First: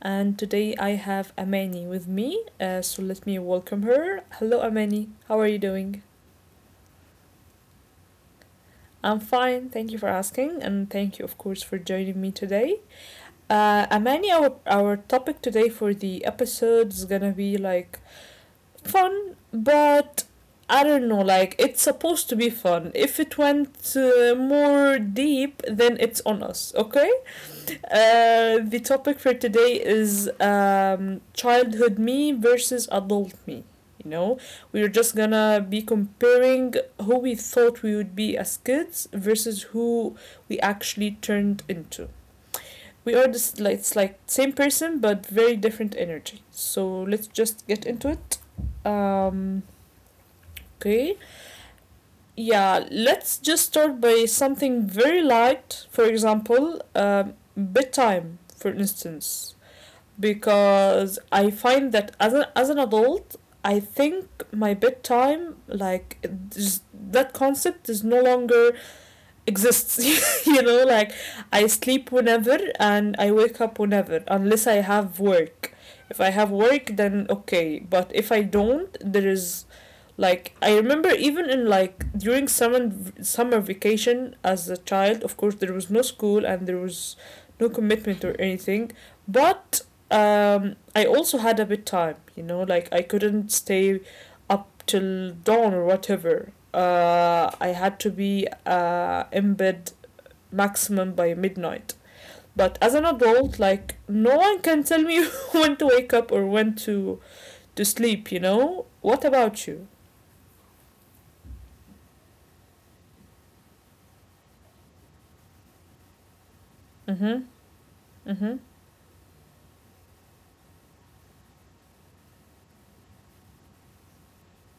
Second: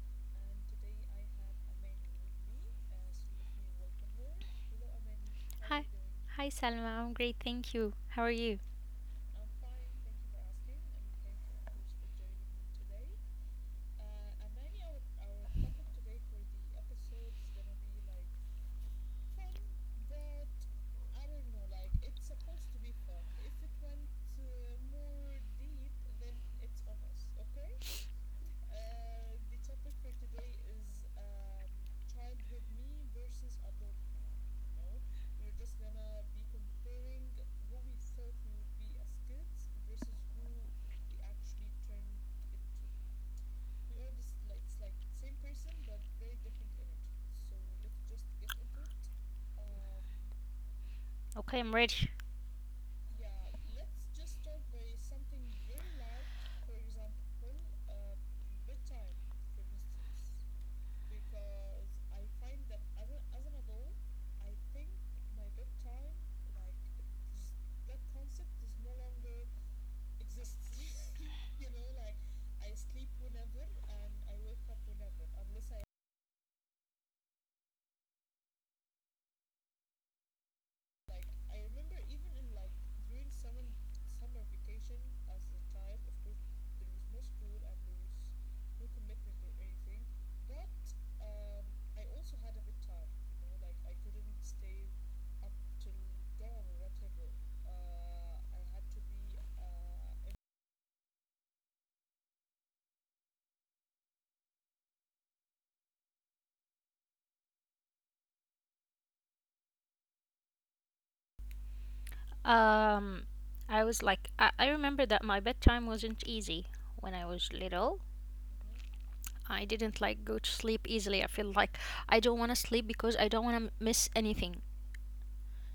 and And today I today I have have Amani Aman with with me. me. So So let me let me welcome welcome her. her. Hello, Hello, Amani. Aman. How are you How are Hi. You doing? doing? Hi, Salma. I'm great. Thank you. How are you? I'm fine. Thank you for asking, and thank you, of course, for joining me today. Amani, our topic today for the episode is gonna be like fun, but I don't know. Like it's supposed to be fun. If it went more deep, then it's on us. Okay. The topic for today is childhood me versus adult me. You know, we're just gonna be comparing who we thought we would be as kids versus who we actually turned into. We are just like it's like same person but very different energy. So let's just get into it. Um, Okay, okay, I'm ready. yeah, let's just start by something very light. For example, bedtime, for instance because I find that as an adult, I think my bedtime that concept is no longer exists. You know, like I sleep whenever and I wake up whenever, unless I have work. If I have work, then okay. But if I don't, there is like I remember even in like during summer vacation as a child, of course there was no school and there was no commitment or anything, but I also had a bit time, like I couldn't stay up till dawn or whatever. I had to be in bed maximum by midnight. But as an adult, like no one can tell me when to wake up or when to sleep, you know? What about you? Um, I was like, I remember that my bedtime wasn't easy when I was little. Mm-hmm. Mhm. I didn't like go to sleep easily. I feel like I don't want to sleep because I don't want to miss anything.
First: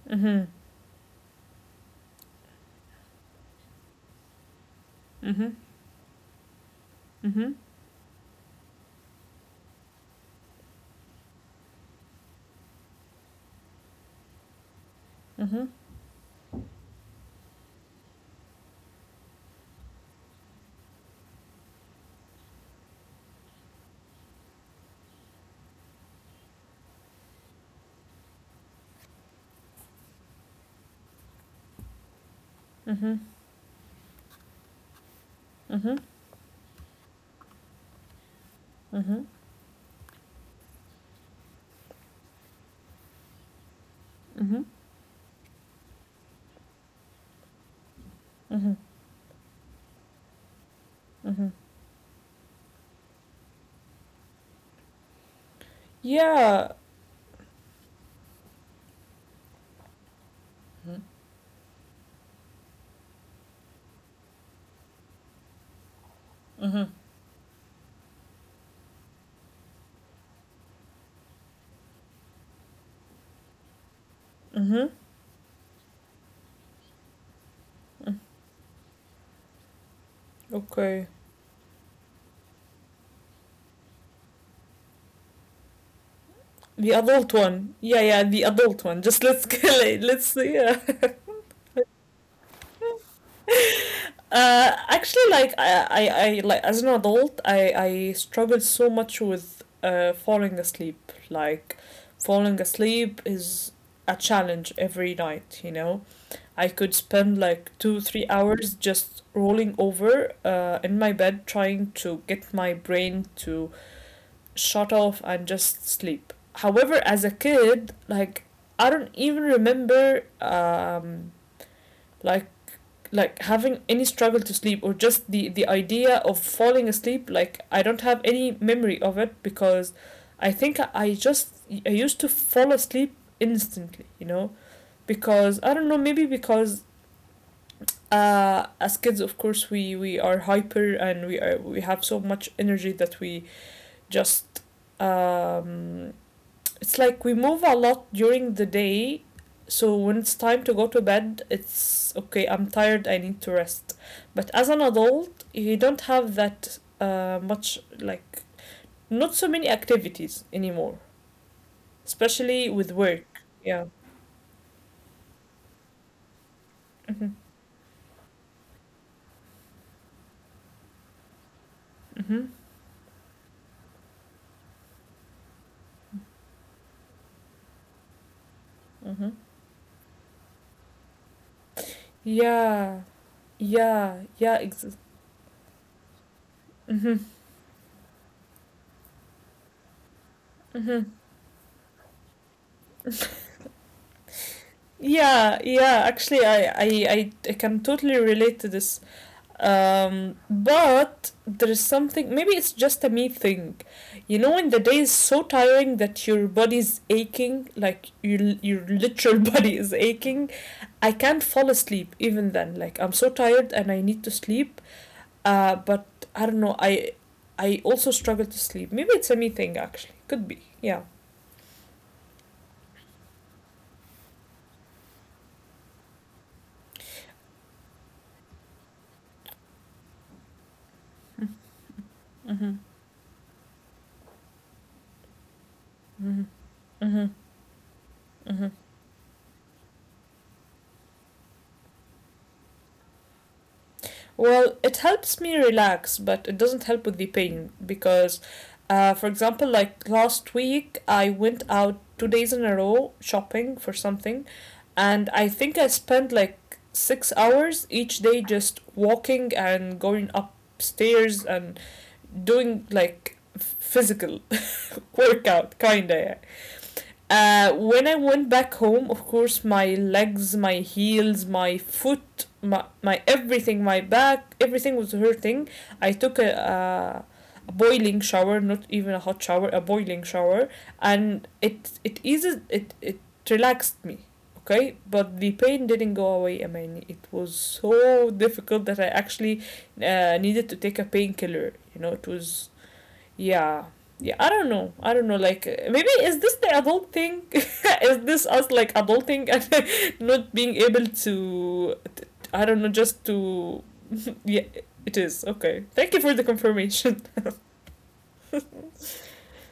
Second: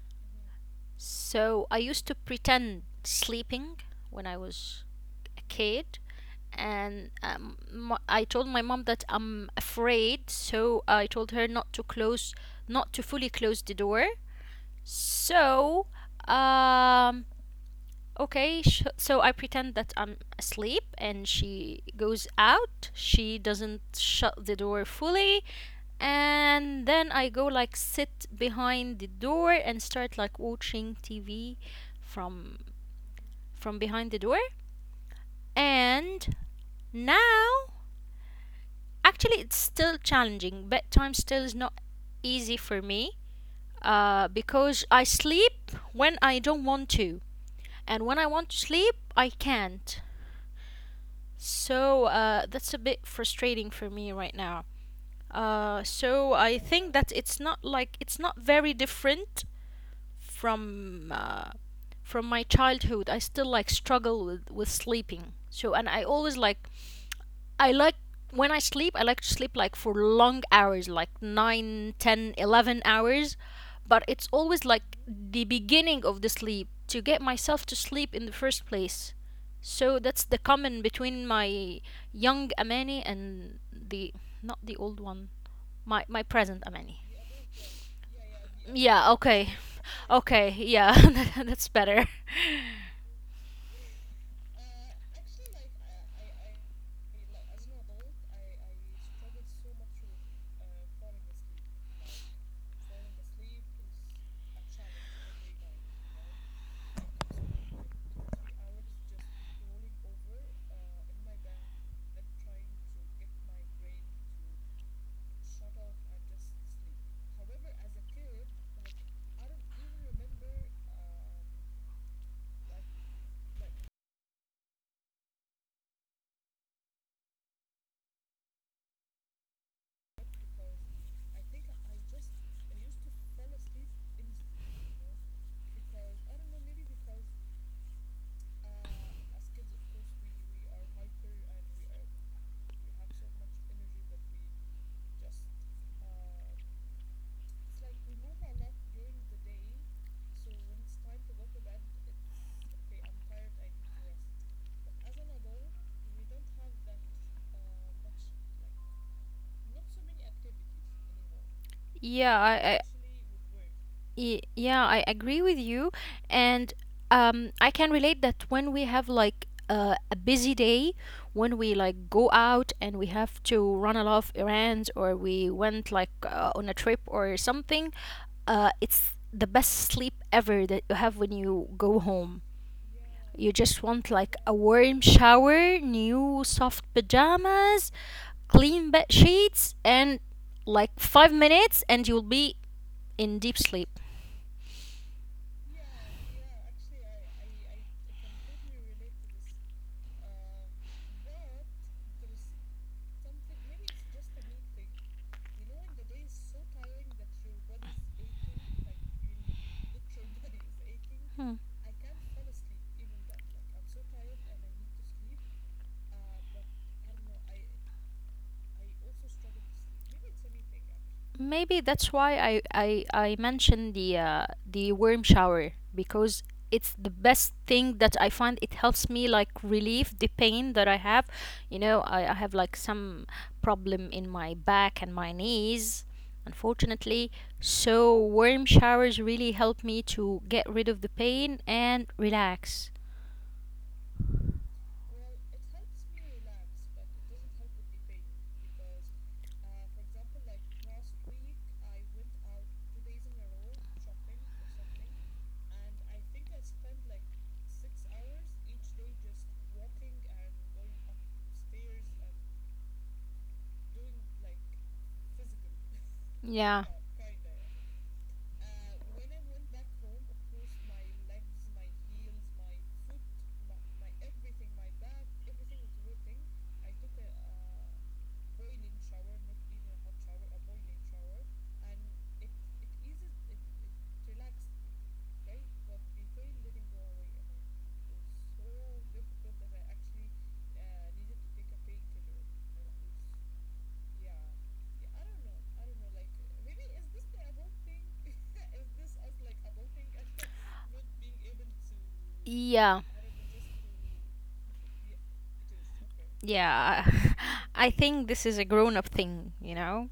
Mhm. So I used to pretend sleeping when I was a Mhm. kid, and Mhm. I told my mom that I'm afraid, so I told her not to fully close the door. Mhm. So, um, okay, sh- so I pretend that I'm asleep and she goes out. She doesn't shut the door fully. And then I go like sit behind the door and start like watching TV from Mhm. from behind the door. Mhm. And now, Mhm. actually, it's still challenging. Bedtime still is not easy for me, Mhm. because I sleep when I don't want to. And when I want to Mhm. sleep, I can't. Mhm. So, that's a bit frustrating for me right now. So I Yeah. think that it's not like it's not very different Mhm. from uh, from my childhood. I still like struggle with sleeping, so, and I always like, Mhm. I like, when I sleep, I like to sleep like for long hours, like 9, 10, 11 hours, but it's always Mhm. like the beginning of the sleep to get myself to sleep in the first place. So that's the common Okay. between my young Amani and the not the old one, my present The Amani. adult one. Yeah, yeah, the adult one. Yeah, Just let's okay. get let's Okay, yeah. yeah. That's better. Actually, like I like, as an adult, I struggle so much with falling asleep. Like falling asleep is a challenge every night, you know? I could spend like two, 3 hours just rolling over in my bed trying to get my brain to shut off and just sleep. However, as a kid, like I don't even remember like like having any struggle to sleep or just the idea of falling asleep. Like I don't have any memory of it because I think I used to fall asleep instantly. You know, because I don't know, maybe because as kids of course we are hyper and we have so much energy that we just um, it's like we move a lot during the day, so when it's time to go to bed, it's okay, I'm tired, I need to rest. But as an adult, you don't have that much, like not so many activities anymore, Yeah, I. especially with work. Yeah. Yeah, I agree with you. And Mm-hmm. I can relate that when we have like a busy day, when we like go out Mm-hmm. and we have to run a lot of errands, or we went like on a trip or something, it's the Mm-hmm. best sleep ever that you have when you go home. Yeah, You just want like a yeah, yeah, warm exactly. shower, new soft pajamas, clean bed sheets, and like five Hmm. minutes, and you'll be in deep sleep. Yeah, yeah. Actually, I can totally relate to this. But there is something. Maybe it's just a me thing. You know, when the day is so tiring that your body's aching, like your literal body is aching, I can't fall asleep even then. Like I'm so tired and I need to sleep. But I don't know. I also struggle to sleep. Maybe it's a me thing. Actually, could be. Yeah. Maybe that's why I mentioned the worm shower, because it's the best thing that I find. It helps me like relieve the pain that I have. I have like Mm-hmm. some problem in my back and my knees, Mm-hmm. unfortunately. Mm-hmm. So worm showers Mm-hmm. really help me to get rid of the pain and relax. Well, it helps me relax, but it doesn't help with the pain because, for example, like last week, I went out 2 days in a row shopping for something, and I think I spent like 6 hours each day just walking and going upstairs and doing like physical workout, kinda. Yeah. Yeah. When I went back home, of course, my legs, my heels, my foot, my everything, my back, everything was hurting. I took a boiling shower, not even a hot shower, a boiling shower, and it eases, it relaxed me. Okay, but the pain didn't go away. I mean, it was so difficult that I actually needed to take a painkiller. You know, it was, yeah. Yeah, I don't know. I don't know. Like, maybe is this the adult thing? Is this us like adulting and not being able to, Yeah. I don't know, just to. Yeah, it is. Okay. Thank you for the Yeah. confirmation. I think this is a grown up thing, you know?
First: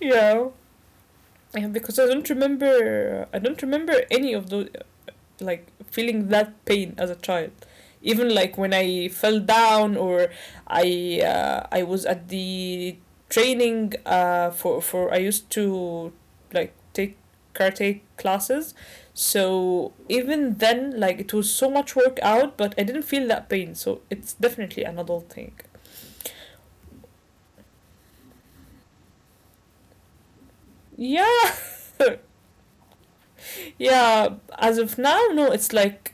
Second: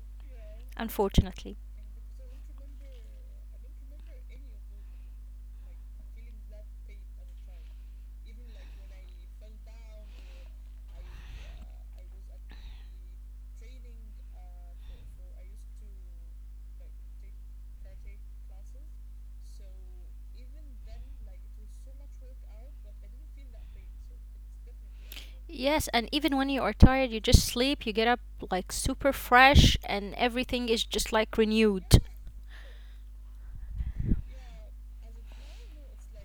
Yeah. Unfortunately. Yeah, because I don't remember. I don't remember any of those, like, feeling that pain as a child, even like when I fell down or I was at the training, for I used to like take karate classes, so even then, like, it was so much workout, but I didn't feel that pain, so it's definitely an adult thing. Yes, and even when you are tired, you just sleep, you get up like super fresh, and everything is just like Yeah. renewed. Yeah. As of now, no, it's like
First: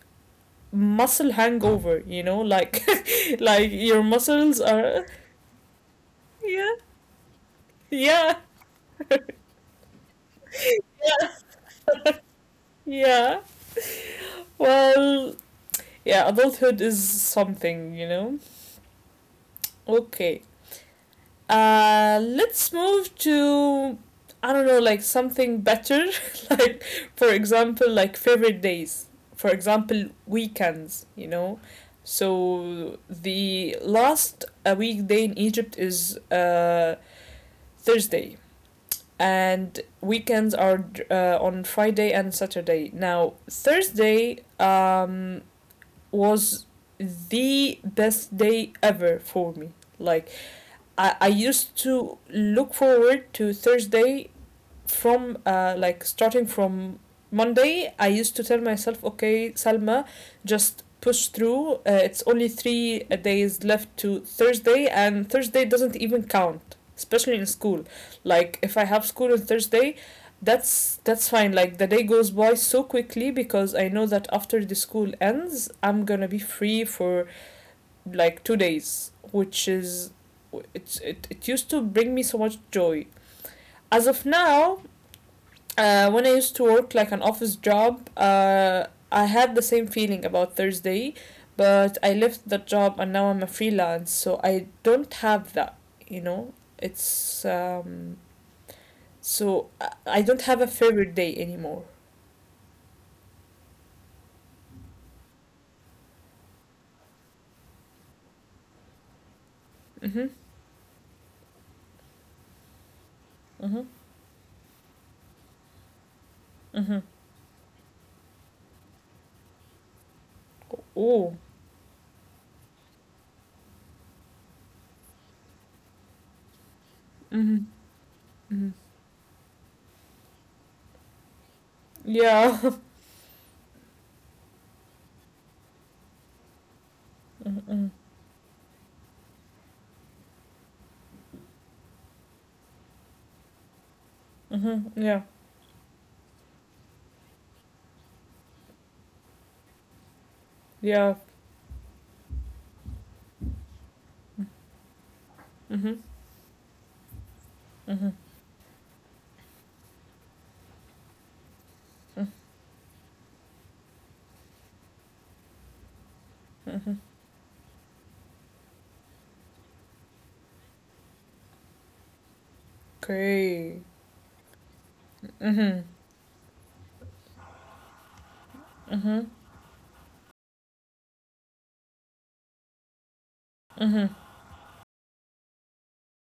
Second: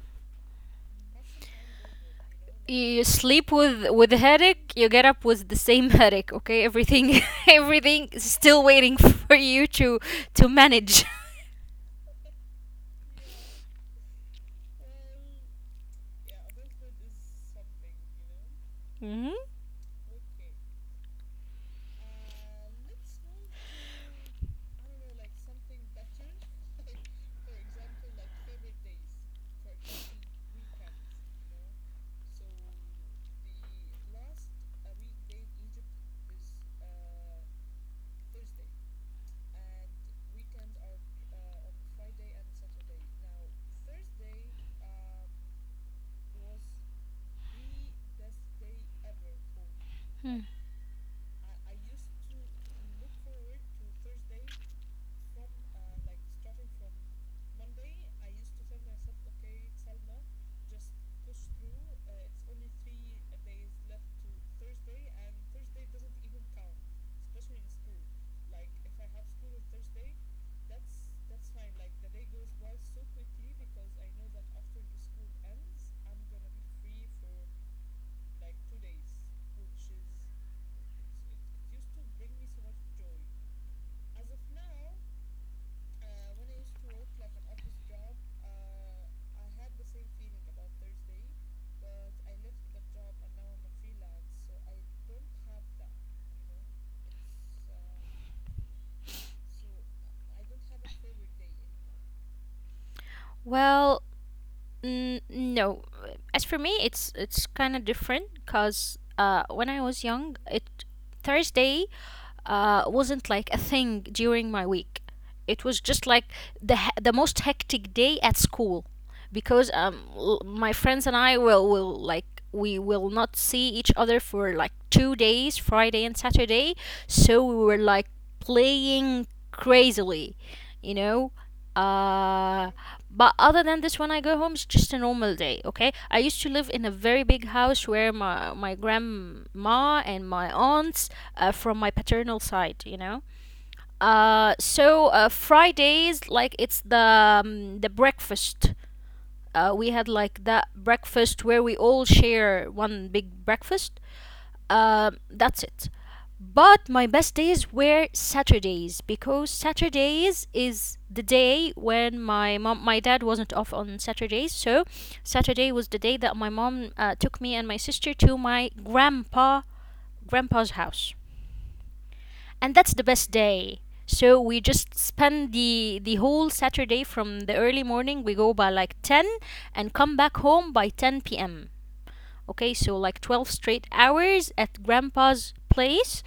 muscle hangover, you know, like You sleep like with your with a muscles headache, you are, get up with the same headache, okay? yeah. Everything everything is Yeah, still waiting for you to manage. yeah. Well, yeah, adulthood is something, you know? Mhm. Okay. Let's move to, I don't know, like something better. Like, for example, like favorite days. For example, weekends, you know? So, the last weekday in Egypt is Thursday. And weekends are on Friday and Saturday. Now, Thursday, was the best day ever for me. Hmm. Like Like. I used to look forward to Thursday, from like starting from Monday, I used to tell myself, okay, Salma, just push through. It's only three days left to Thursday, and Thursday doesn't even count, especially in school. Like if I have school on Thursday, that's fine. Like the day goes by so quickly because I know that after the school ends, I'm gonna be free for like 2 days, which is, it used to bring me so much joy. As of now, when I used to work like an office job, I had the same feeling about Thursday, but I left that job and now I'm a freelance, so I don't have that. You know, it's so I don't have a favorite day anymore. Well, no. As for me, it's kind of different because, when I was Mm-hmm. young, it Thursday wasn't like a Mm-hmm. thing during my week. It was just like the he- Mm-hmm. the most hectic day at school, because my friends and I Oh. Will like we will not see each other for like 2 days, Friday and Saturday. So we Mm-hmm. were like Mm-hmm. playing crazily, you know. Uh, Yeah. but other than this, when I go home, it's just a normal day. Okay, I used to live in a very big house Mm-hmm. where my grandma and my aunts, from my paternal side. Uh, so Mm-hmm. Yeah. uh, Fridays, like it's the breakfast. We had like that Yeah. breakfast where we all share one big breakfast. That's it. Mm-hmm. But my best days were Mm-hmm. Saturdays, because Saturdays is the day when, my dad wasn't off on Saturdays. So Saturday was the day that my mom Mm-hmm. Took me and my sister to my grandpa's house, and that's the best Okay. day. So we just spend Mm-hmm. the whole Saturday from the early morning. We go by like 10 and come back home by 10 p.m. Okay, so like 12 straight hours at grandpa's place.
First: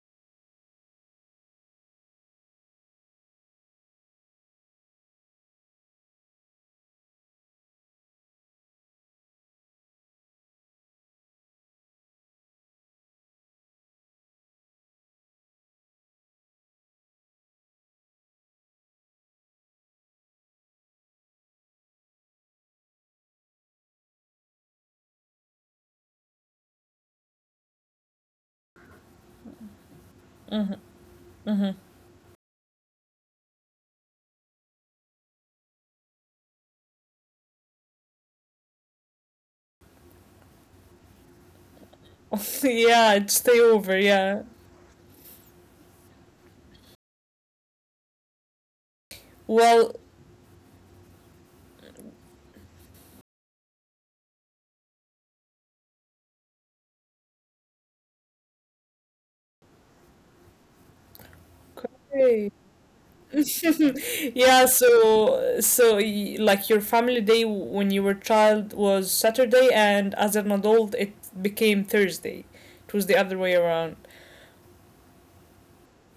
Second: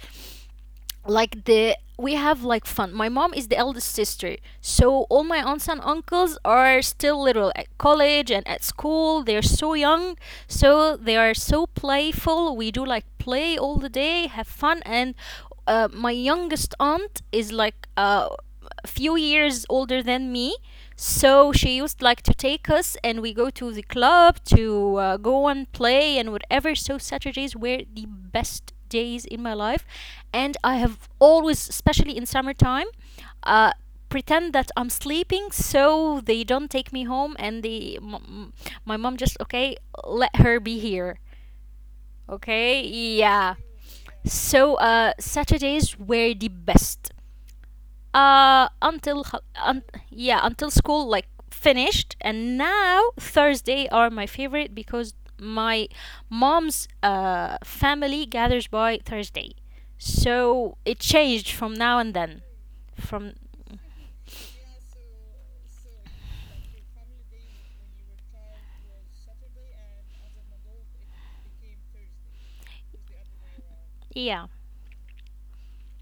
Like the we have like fun. My mom is the eldest sister, so all my aunts and uncles are still little, at college and at school, they're so young. So they are so playful, we do like play all the day, have fun, and my youngest aunt is like a few years older than me, so she used like to take us, and we go to the club to go and play and whatever. So Saturdays were the best days in my life, and I have always, especially in summertime, uh, pretend that I'm sleeping so they don't take me home, and my mom just okay, let her be here, okay, Yeah, it's stay yeah. over. Yeah. So, Saturdays were the best, until Well, yeah, until school like finished. And now Thursday are my favorite, because my mom's family gathers by Thursday, so it changed from now and hey. then, from. Yeah, like your family day when you were child was Saturday and as an adult it became Thursday. It was the other way around. Yeah,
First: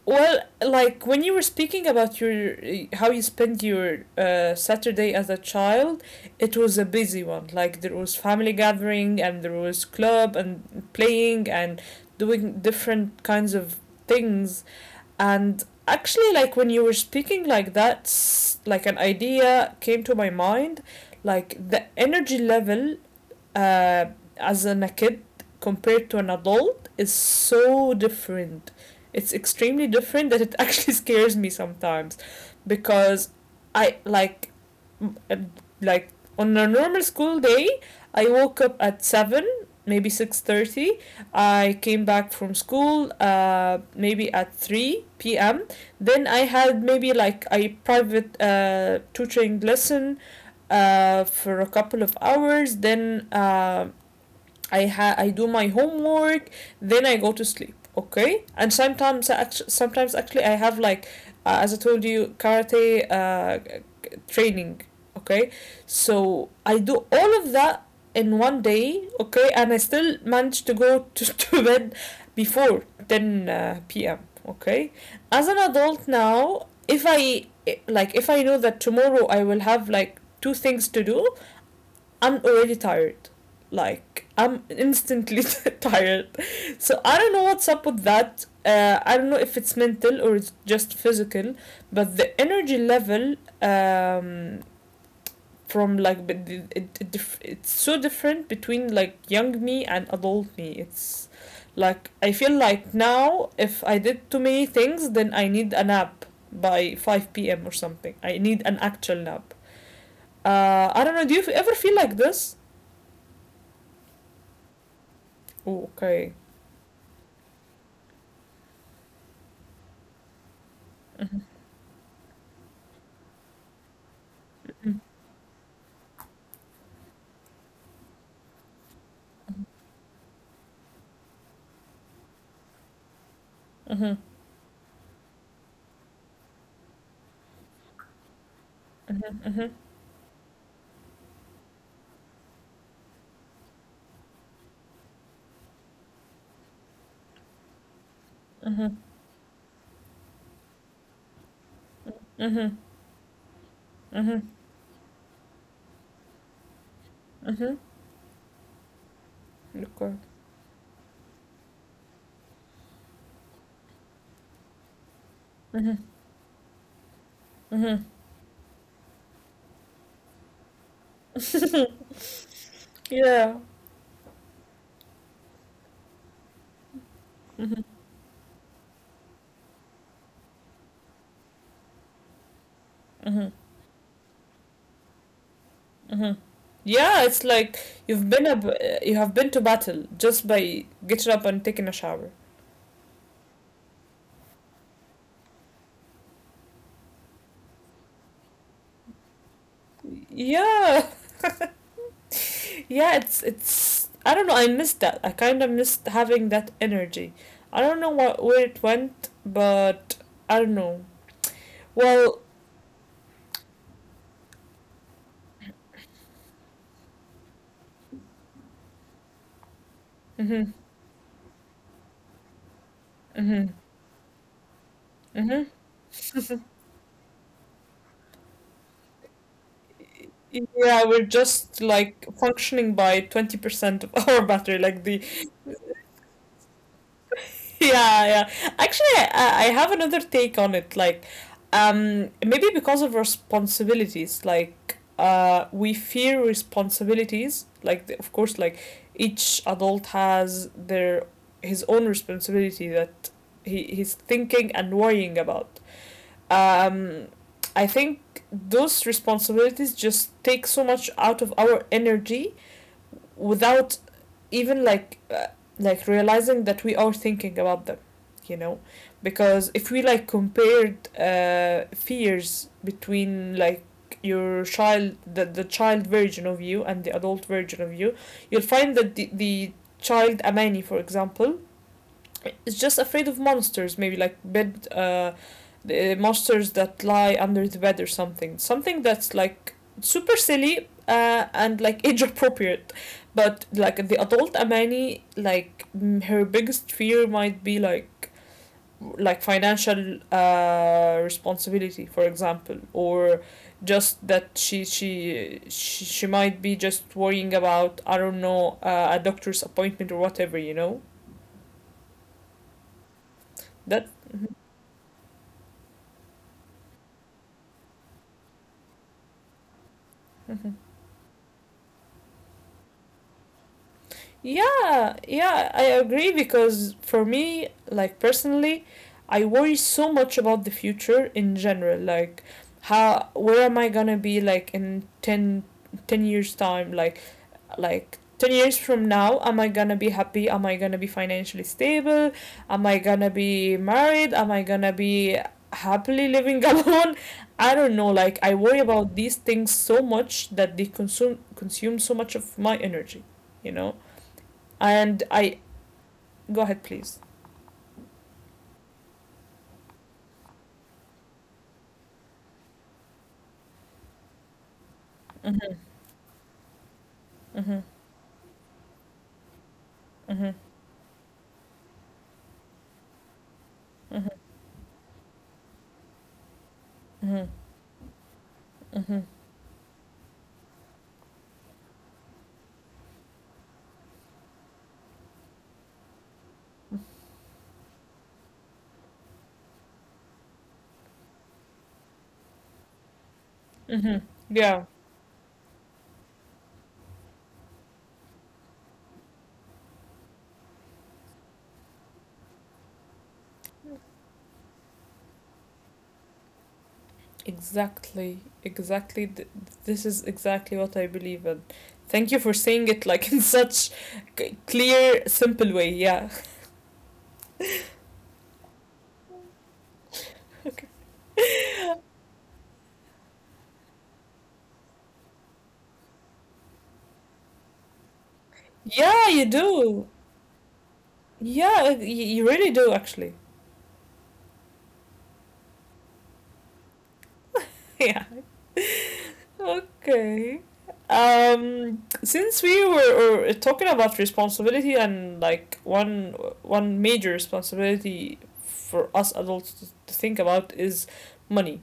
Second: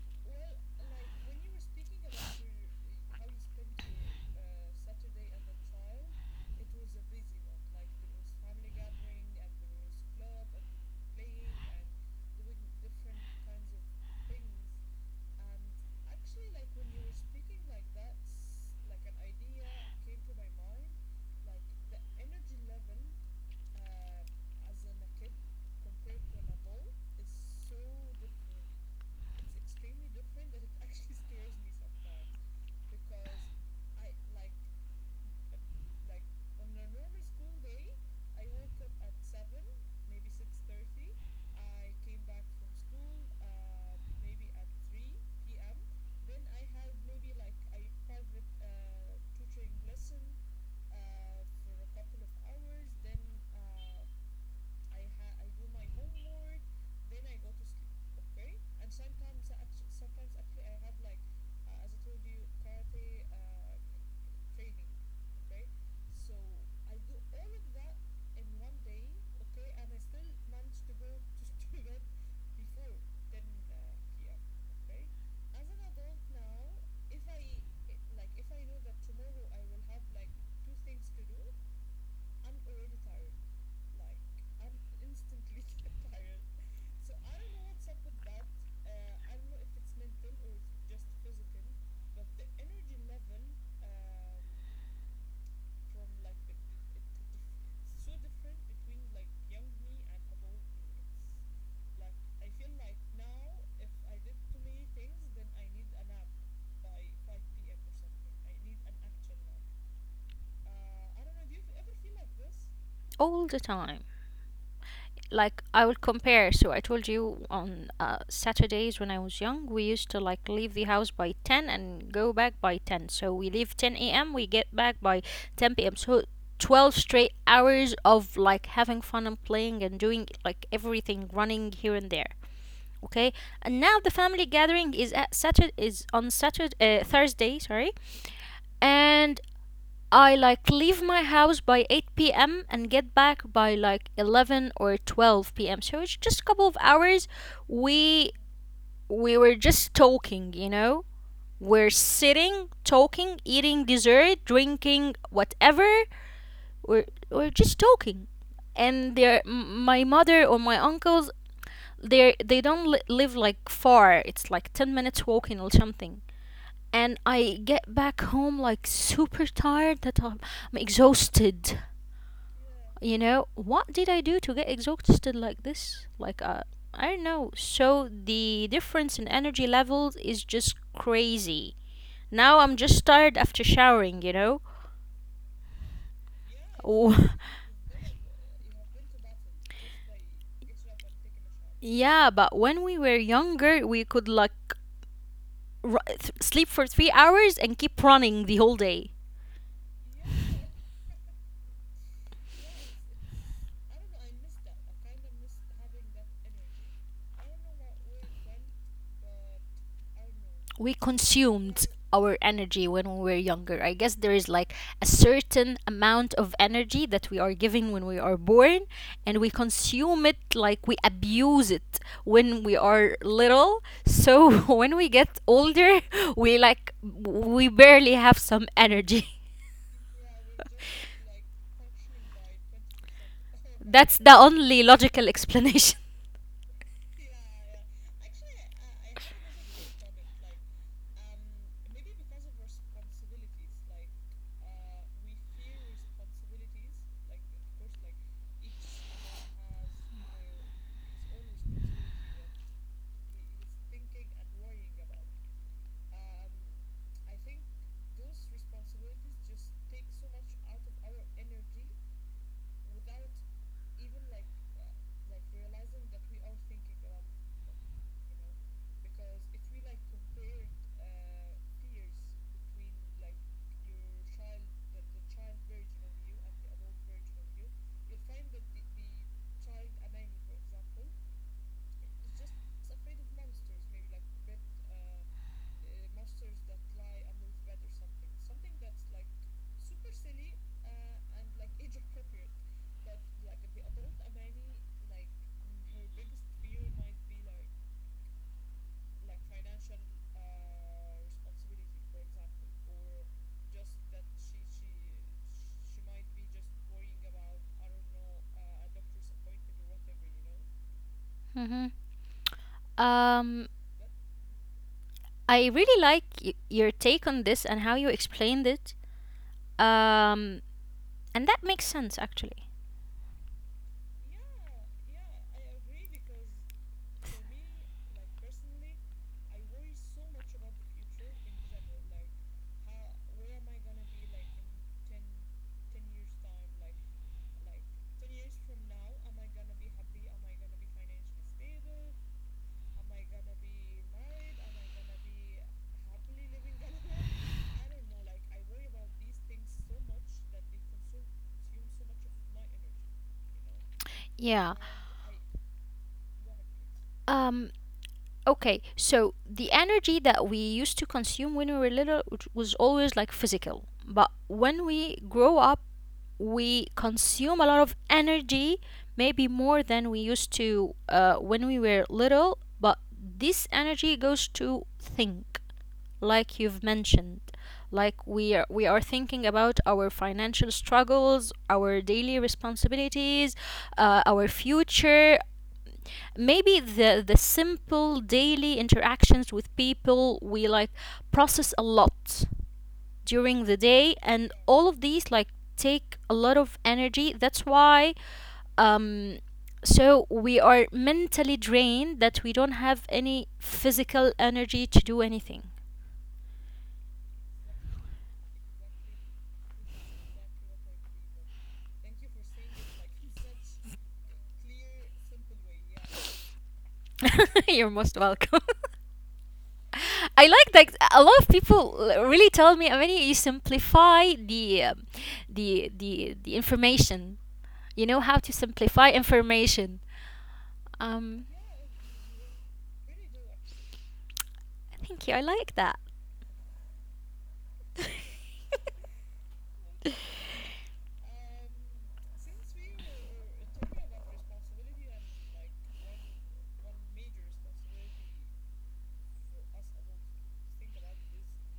Well, like when you were speaking about your how you spent your Saturday as a child, it was a busy one. Like there was family gathering and there was club and playing and doing different kinds of things. And actually, like when you were speaking like that, like an idea came to my mind, like the energy level uh, as a kid compared to an adult is so different. It's extremely different that it actually scares me sometimes because I uh, like on a normal school day I woke up at 7, maybe 6:30. I came back from school maybe at 3 p.m., then I had maybe like a private tutoring lesson for a couple of hours. Then I do my homework, then I go to sleep. Okay, and sometimes sometimes actually I have like, as I told you, karate training. Okay, so I do all of that in one day. Okay, and I still manage to go to bed before ten p.m. Okay, as an adult now, if I know that tomorrow I will have like two things to do, I'm already tired. Like I'm instantly tired. So I don't know what's up with that. I don't know if it's mental or it's just physical, but the energy level, um, from like but it's so different between like young me and adult me. It's like I feel like now if I did too many things, then I need a nap by 5 p.m. or something. I need an actual nap. I don't know. Do you ever feel like this? all the time. Like I Oh, will okay. compare. So I told you, on Saturdays when I was young, we used to like leave the house by Mhm, 10 and go back by 10. So we leave 10 a.m. We get back mhm, by 10 p.m. So 12 straight hours of like having fun and playing and doing like everything, running here and there. Okay, and mhm, now the family gathering is at Saturday is on Saturday, Thursday. Sorry. mhm, mhm, And I like leave my house by 8 p.m. and get back by like 11 or 12 p.m. So it's just a couple of hours. We mhm, we were just talking. We're mhm. sitting, talking, Mhm, eating dessert, drinking whatever. We're mhm. we're just talking. And they Okay. are my mother or my uncles. They don't live like far. It's like 10 Mhm, minutes walking or something, and mhm. I get back home like super tired, that I'm exhausted. Yeah. You know, what did I do to get exhausted like this? Like, I don't know. So the difference in energy levels is just crazy. Now I'm Mhm, just tired after showering, you know? mhm. Yeah, it's Oh, like you've been you have been to battle just by getting up and taking a shower. yeah, but when we were younger, we could like sleep for 3 hours and keep running the whole day. Yeah, yeah, it's. I don't know. I missed that. I kind of missed having that energy. I don't know what where it went, but I don't know. We Well, consumed our energy when we were younger. I guess there is like a certain amount of energy that we are given when we are born, and we mm-hmm, consume it like we abuse it when we mm-hmm, are little. So mm-hmm. when we get older, we barely have some energy. Yeah, we're just like functioning by 20% of our battery. Like the yeah, yeah. Actually, I have another take on it. Like, maybe because of responsibilities, like we fear responsibilities. Like, of course, like each adult has their his own responsibility that he's thinking and worrying about. Um, I think those responsibilities just take so much out of our energy without even like realizing that we are thinking about them you know because if we like compared fears between like your child the child version of you and the adult version of you you'll find that the child amani for example is just afraid of monsters, maybe like bed the monsters that lie under the bed or something. Something that's like super silly and like age appropriate. But like the adult Amani, her biggest fear might be like financial responsibility, for example, or just that she might be just worrying about I don't know a doctor's appointment or whatever, you know. Hmm. That. Um, I really like your take on this and how you explained it. Mhm. Um, and that makes sense actually. Yeah, yeah, I agree because for me, like personally, I worry so much about the future in general. Like, how, where am I gonna be like in 10 years' time? Like 10 years from now, am I gonna be happy? Am I gonna be financially stable? Am I gonna be married? Am I gonna be happily living alone? I don't know. Like, I worry about these things so much that they consume so much of my energy, you know? And I go ahead, please. Um. Okay, so the energy that we used to consume when we were little, which was always like physical, but when we Mm-hmm, grow up, we mm-hmm, consume a lot of energy, maybe more than we mm-hmm, used to, when we were little, but this mm-hmm, energy goes to think, like you've mm-hmm, mentioned. Like we are, we mm-hmm, are thinking about our financial struggles, our daily responsibilities, our future, maybe the simple daily interactions with people we like process a lot during the mm-hmm. day, and Yeah, all of these like take a lot of energy, that's why um so we are mentally drained that we don't have any physical energy to do anything. exactly, exactly. This is exactly what I believe in. Thank you for saying it like in such clear, simple way. Yeah, You're most welcome. I like that a lot of people really tell me, when you simplify the information. You know how to simplify yeah, you do. information. Um, Yeah, you really do actually. Thank you. I like that. Yeah. Okay. Since we were talking about responsibility and like one major responsibility for us adults to think about is money.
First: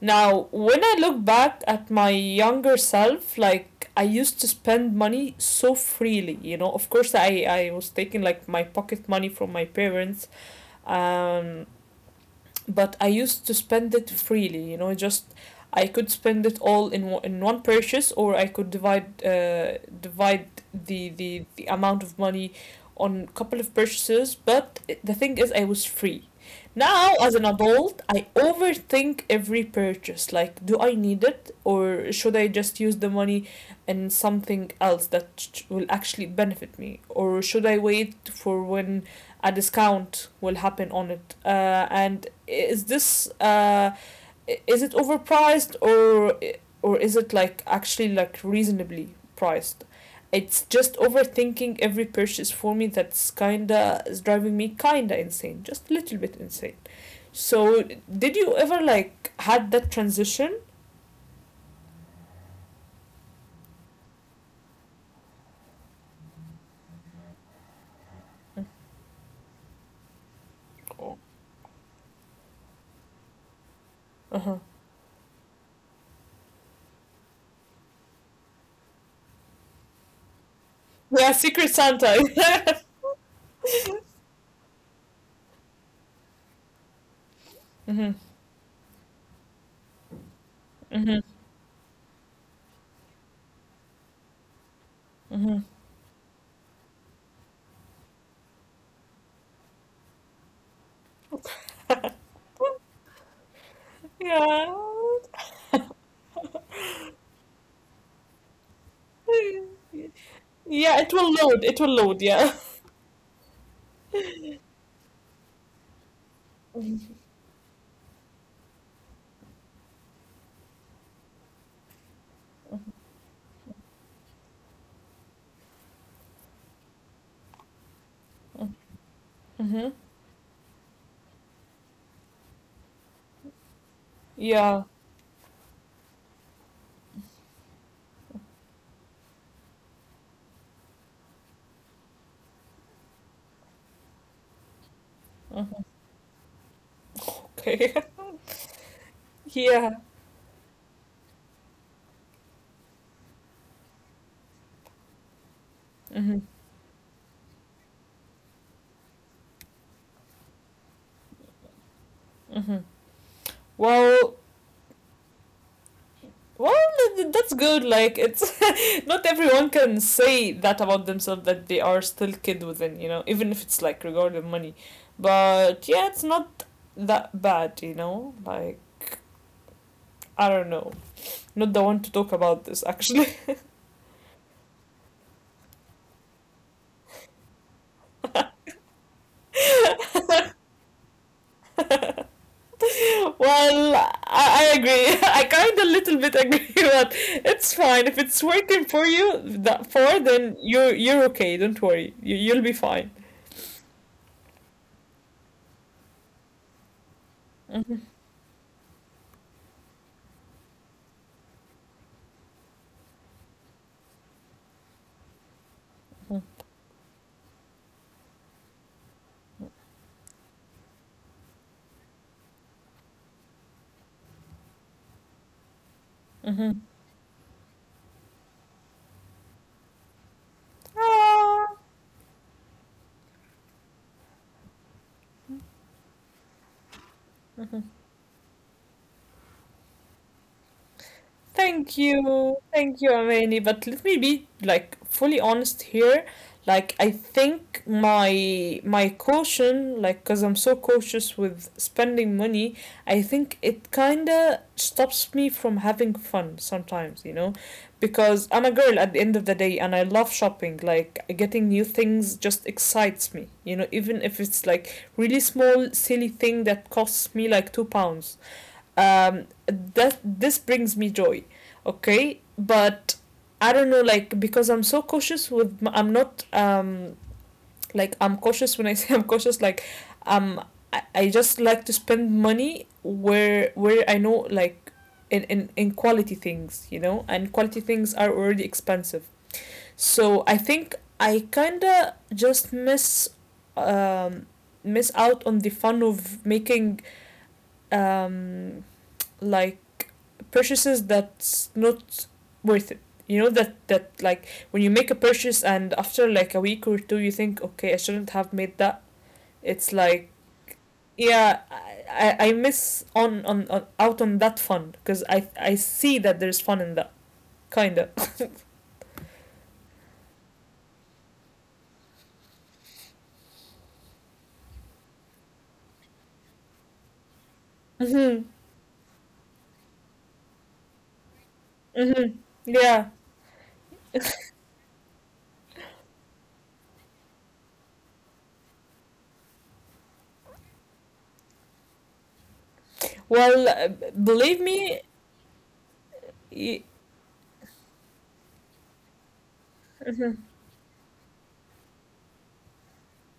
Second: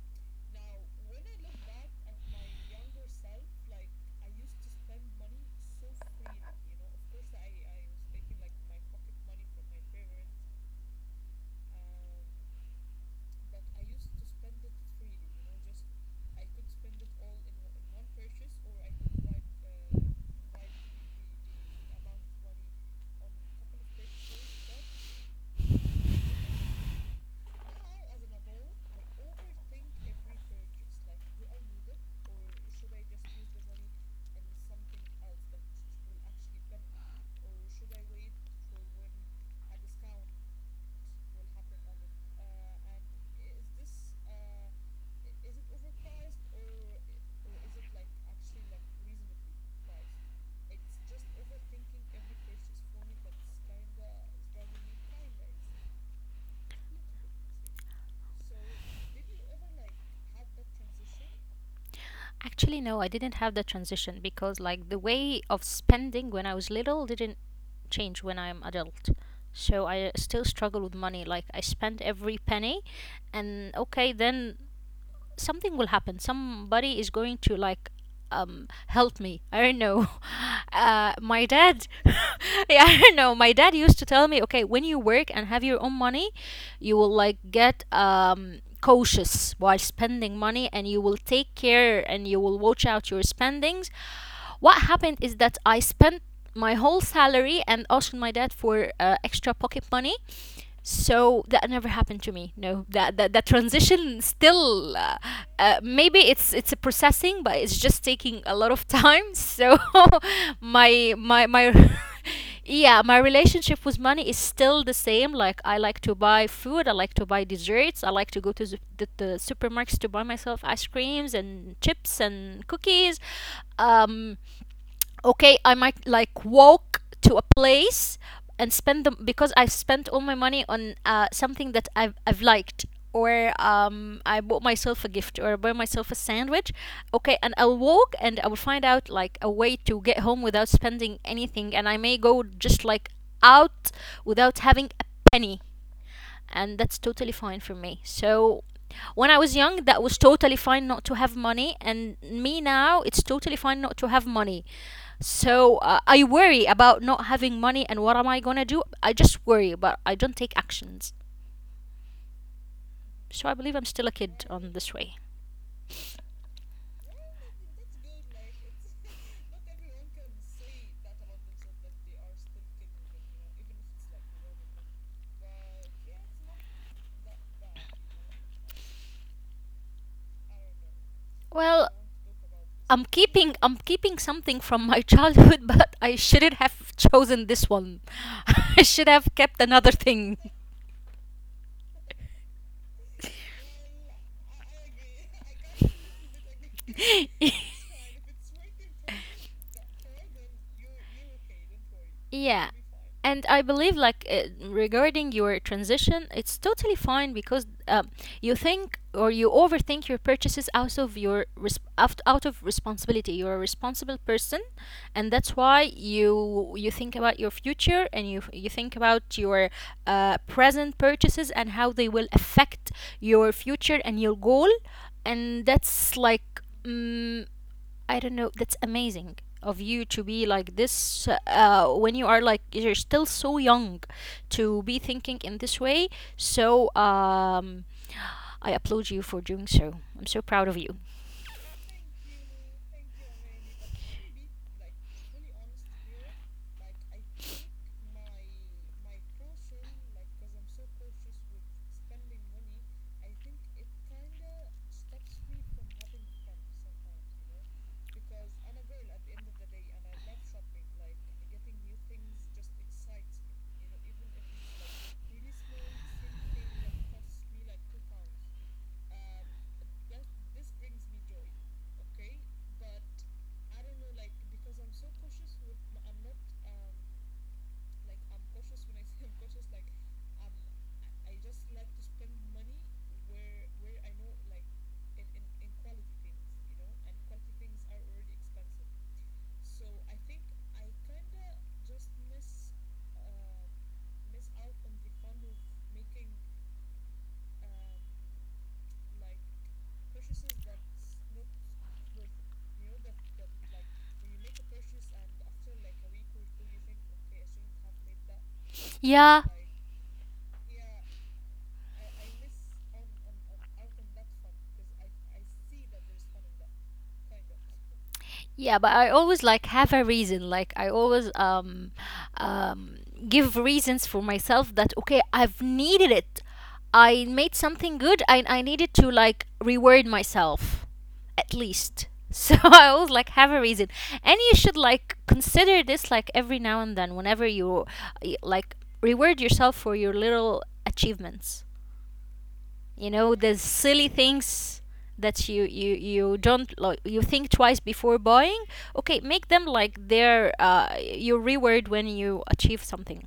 Now, when I look back at my younger self, like I used to spend money so freely, you know. Of course, I was taking like my pocket money from my parents, um, but I used to spend it freely, you know, just I could spend it all in one purchase, or I could divide the amount of money on a couple of purchases. But it- the thing is, I was free. Now, as an adult, I overthink every purchase. Like, do I need it, or should I just use the money in something else that will actually benefit me, or should I wait for when a discount will happen on it. And is this is it overpriced or is it like actually like reasonably priced? It's just overthinking every purchase for me that's kinda is driving me kinda insane, just a little bit insane. So did you ever like had that transition? Actually, no, I didn't have the transition, because, like, the way of spending when I was little didn't change when I'm adult. So I still struggle with money. Like, I spend every penny, and okay, then Uh-huh. something will happen. Somebody is going to like help me, I don't know. My Yeah, dad. Secret Yeah, I Santa. don't know, my dad used to tell me, okay, when you work and have your own money, you will like get Hmm. Cautious while spending money, and you will Hmm. take care and you will watch out your spendings. What happened is that I Hmm. spent my whole salary and asked my dad for extra pocket money. So that never happened to me. No, that transition Yeah. still maybe it's a processing, but it's just taking a lot of time. So my Yeah, it my will my load. It will load. Yeah. yeah, my relationship with money is still the same. Like, I like to buy food, I like to buy desserts, I like to go to the supermarkets to buy myself ice creams and chips and cookies. um okay, I might like walk to a place and spend them because I've spent Mm-hmm. all my money on something that I've liked, or I bought myself Yeah. a gift, or I bought myself a sandwich. Okay, and I'll walk and I will find out like a way to get home without spending anything, and I may go just like out without having a penny, Mhm. and that's totally fine for me. Okay. So when I was young, that Yeah. was totally fine not to have money, and me now, it's totally fine not to have money. So I Mm-hmm. worry about not having money and what am I gonna do? I just worry, but I don't take actions. Mm-hmm. So I believe I'm still a kid Well, on this way. That's good. Like, it's not everyone can say that about themselves that they are still kid within. You know, even if it's like regarding money, but yeah, it's not that bad. You know, like I don't know. Not the Well, one to talk about this I'm actually. keeping I'm keeping something from my childhood, but I shouldn't have chosen this one. I should have kept another thing. Well, I agree. I kind of little bit agree, but it's fine. If it's working for you, that for then you're okay. Don't worry. You'll be Yeah. fine. And I believe, like, regarding your transition, it's totally fine because Mhm, you think or you overthink your purchases out of your out of responsibility. You're a responsible person, and that's why you think about your future and you think about your present purchases and how they will affect your future and your goal, and that's like mhm. I don't know. That's amazing of you to be like this, Ah. When you are like you're still so young to be thinking in this way. So Mm-hmm. I applaud you for doing so. I'm so proud of you. Thank you. Thank you, Amani. But let me be like fully honest here. Like I think my caution, like cuz I'm so cautious with spending money, I think it kind of stops me from having fun sometimes, you know? Because I'm a girl at the end of the day and I love shopping. Like getting new things just excites me, you know, even if it's like really small silly thing that costs me like £2 that this brings me joy, okay, but I don't know, like because I'm so cautious with I'm not like I'm cautious when I say I'm cautious, like um I just like to spend money where I know, like in quality things, you know, and quality things are already expensive, so I think I kinda just um miss out on the fun of making um like purchases that's not worth it, you know, that like when you make a purchase and after like a week or two you think okay I shouldn't have made that. It's Yeah, like yeah I miss on out on that fun because I see that there's fun in that kind of yeah, but I always like have a reason. Like I always um give reasons for myself that okay, I've needed it. I made mm-hmm. something good, I needed to like reward myself at Mm-hmm. least. So Yeah, I always like have a reason. And you should like consider this like every now and then whenever you like reward yourself for your little achievements. You know, well, the silly believe me things that you y- don't like, you think twice before buying. Okay, make them like mhm. their your reward when you achieve something.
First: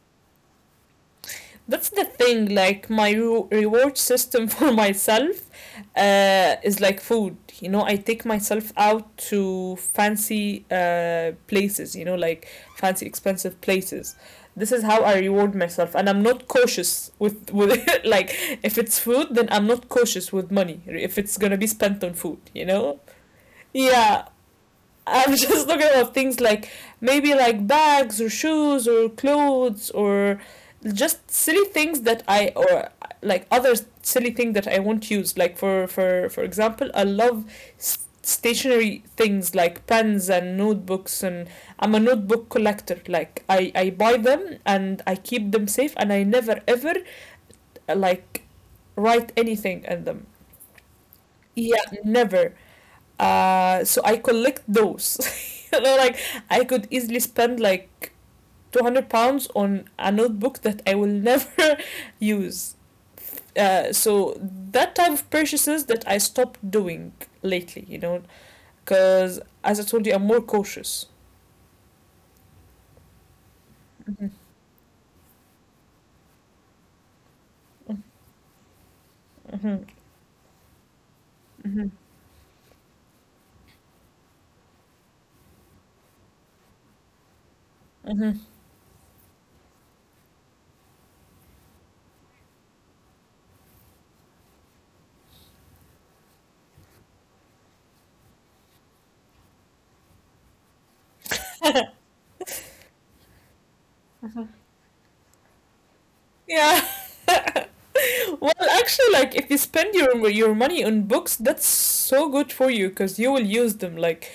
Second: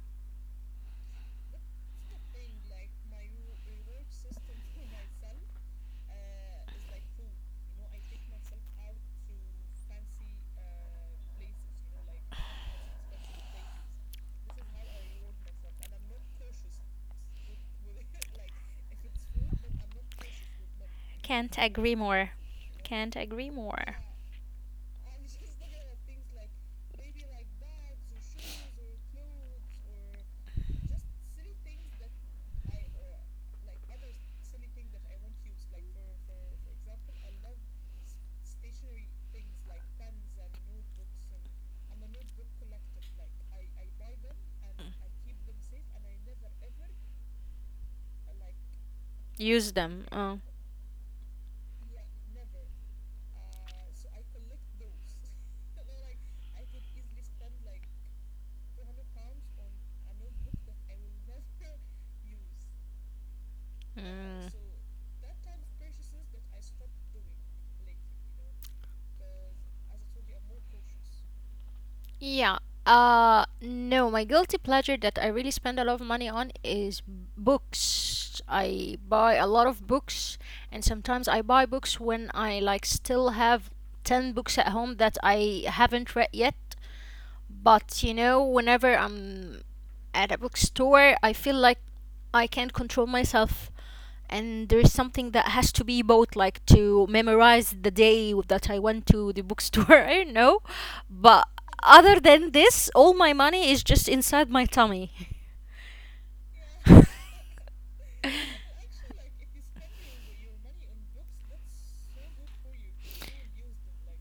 That's the thing, like my reward system for myself is like food. You know, I take myself out to fancy places, you know, like fancy expensive places. This is how I reward myself, and I'm not cautious with like if it's food, then I'm not cautious with money. If it's Can't gonna be agree spent more. on food, you know, Can't agree more. yeah, I'm just talking about things like maybe like bags or shoes or clothes or just silly things that I or like other silly things that I won't use. Like for example, I love stationary things like pens and notebooks, and I'm a notebook collector. Like I buy them and I keep them safe, and I never ever like write anything Use in them. them. Oh. Yeah, never. So I collect those. You know, like I could easily spend like £200 on a notebook that I will never use. So Mm. that type of purchases that I stopped doing lately, you know, because as I told you, I'm more cautious. Yeah. No, Mm-hmm. my guilty pleasure that I really spend a lot of money on is books. I buy a lot Mm-hmm. of books, and sometimes I buy Mm-hmm. books when I like still have 10 books at home that I haven't read yet. But you Mm-hmm. know, whenever I'm at a bookstore, I feel like I can't control myself, and there's something that has to be bought, like to memorize the day that I went to the bookstore. I don't know, but other than this, all my money is just inside my tummy. Yeah. Well, actually, like if you spend your money on books, that's so good for you because you will use them.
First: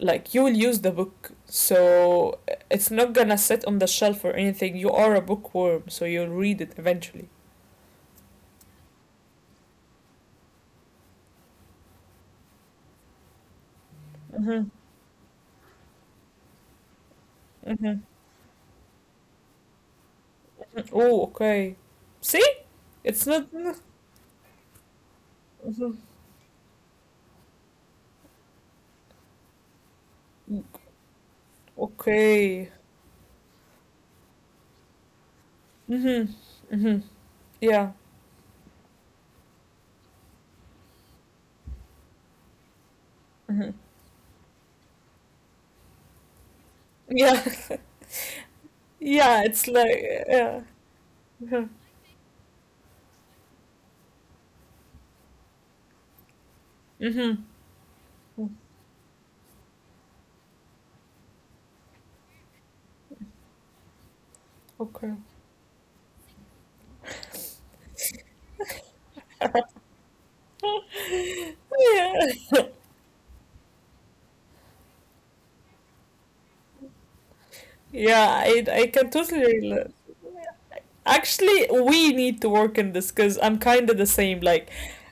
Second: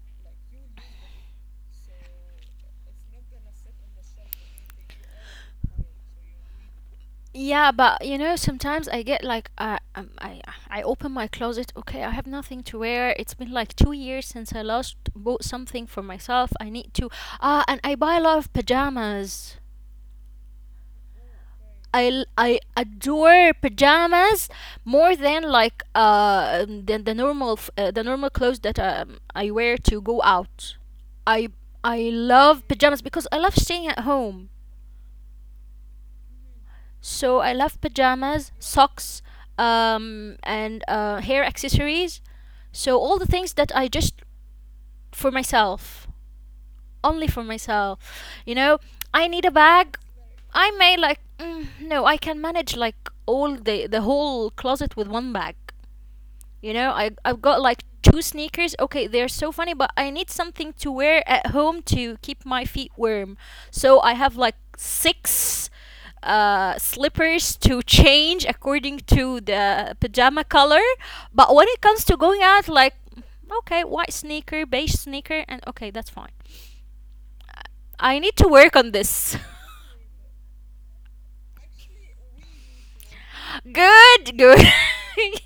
Like you will use the book, so it's not gonna sit on the shelf or anything. You are a bookworm, so you'll read it eventually. Yeah, but you know, sometimes I get like I open my closet. Okay, I have nothing to wear. It's been like 2 years since I Mm-hmm. last bought something for myself. I need to. Ah, and I Mm-hmm. buy a lot of pajamas. Oh, okay. See, I it's adore not. pajamas more than Mhm. The normal the normal clothes that I wear to go out. I I love Okay. pajamas because I love staying at home. Mm-hmm. Mm-hmm. So I love Yeah. pajamas, socks, and hair accessories. So all the things that I Mm-hmm. just for myself. Only for Yeah. myself. You know, I need a Yeah, it's bag. like I yeah. may like Mm-hmm. no, I can manage like all the whole closet with one bag. You know, I I've got Mm-hmm. like two sneakers. Mm, Okay, they're so funny, but I need something to wear at home to keep my feet warm. So I have like okay. six slippers to change according to the pajama color, but when it comes to going out, like Yeah. okay, white sneaker, beige sneaker, and okay, that's fine. I need to Yeah, work on I this. can totally relate. Actually, we need to work in this because I'm kind of Good, the good. same.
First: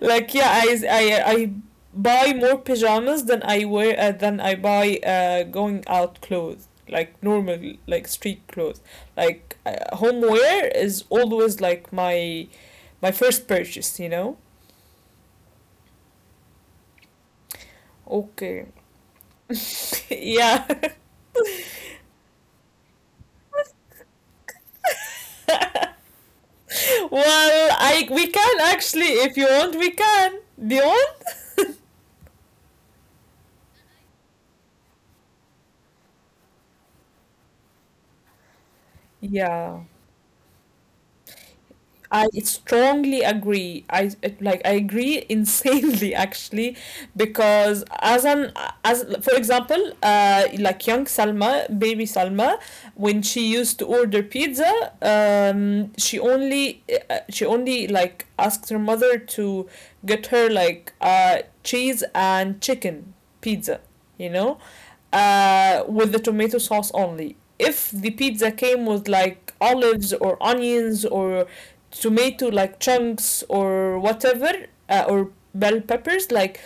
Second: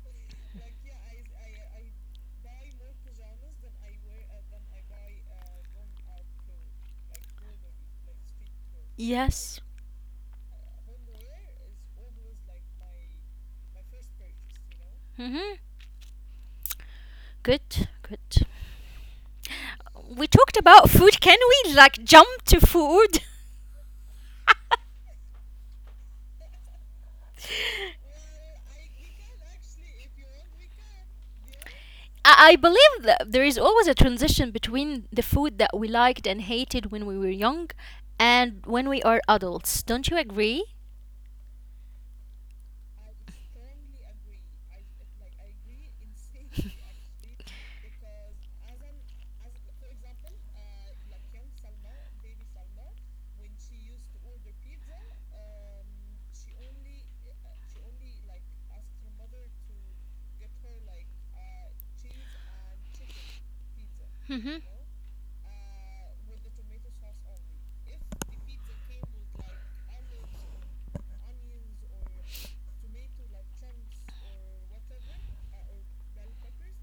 Like yeah I buy more pajamas than I wear than I buy going out clothes like normal like street clothes Yes. like home wear is always like my first purchase, you know. Mhm. Good, good. Okay. We talked Yeah. about food. Can we like jump to food? Well, I we can actually if you want we can. Do you want? I I believe that there is always a transition between the food that we liked and hated when we were young and when we are adults. Yeah, Don't you agree? I strongly agree. I it- like I agree insanely actually because as for example, like young Salma, baby Salma, when she used to order pizza, um she only she only like asked her mother to get her like cheese and chicken pizza, you Mhm. know, with the tomato sauce only. If the pizza came with like olives or onions or tomato like chunks or whatever, or bell peppers, like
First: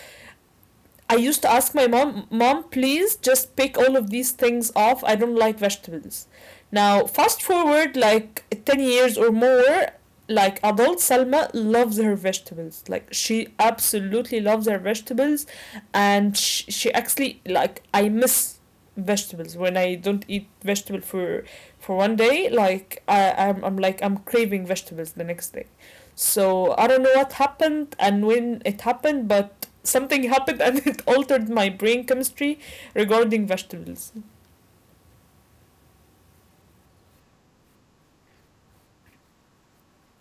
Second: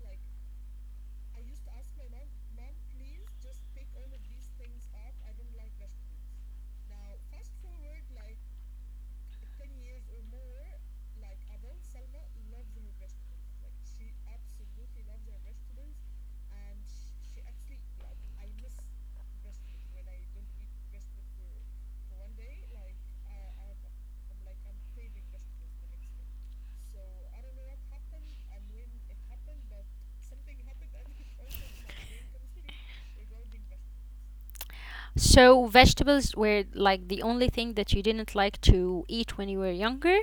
I used to ask my mom, Mom, please just pick all of these things off. I don't like vegetables. Now, fast forward like 10 years or more, like adult Salma loves her vegetables. Like, she absolutely loves her vegetables. And she actually, like, I miss vegetables when I don't eat vegetable for one day. Like, I, I'm like, I'm craving vegetables the next day. So I don't know what happened and when it happened, but something happened and it altered my brain chemistry regarding vegetables. So vegetables were like the only thing that you didn't like to eat when you were younger?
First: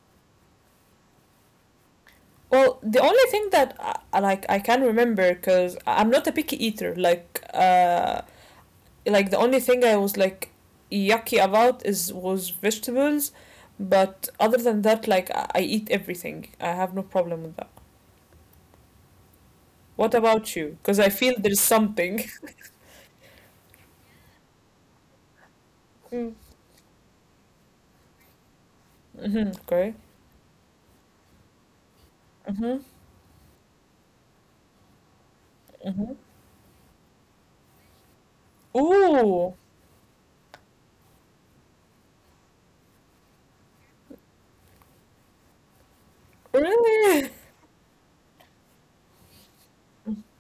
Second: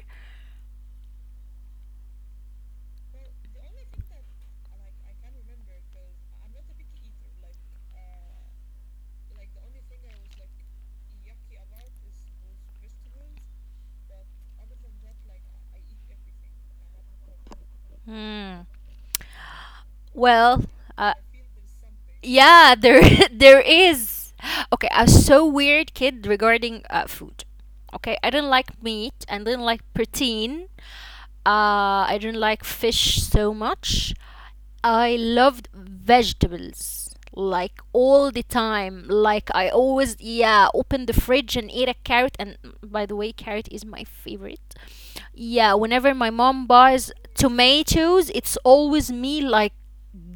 Well, the only thing that I, like I can remember because I'm not a picky eater. Like the only thing I was like yucky about is was vegetables, but other than that, like I eat everything. I have no problem with that. Hmm. What about Well, you? Because I uh, feel there's something. yeah, there there is. Okay, I was so weird kid regarding food. Okay, I didn't like meat. I Mm-hmm, didn't like okay. protein. I didn't like Mm-hmm, fish so much. I loved mm-hmm. vegetables like all the time. Like Ooh. I always, yeah, open the fridge and eat a carrot. And by the way, carrot is my favorite. Yeah, whenever my mom buys Really? tomatoes, it's always me like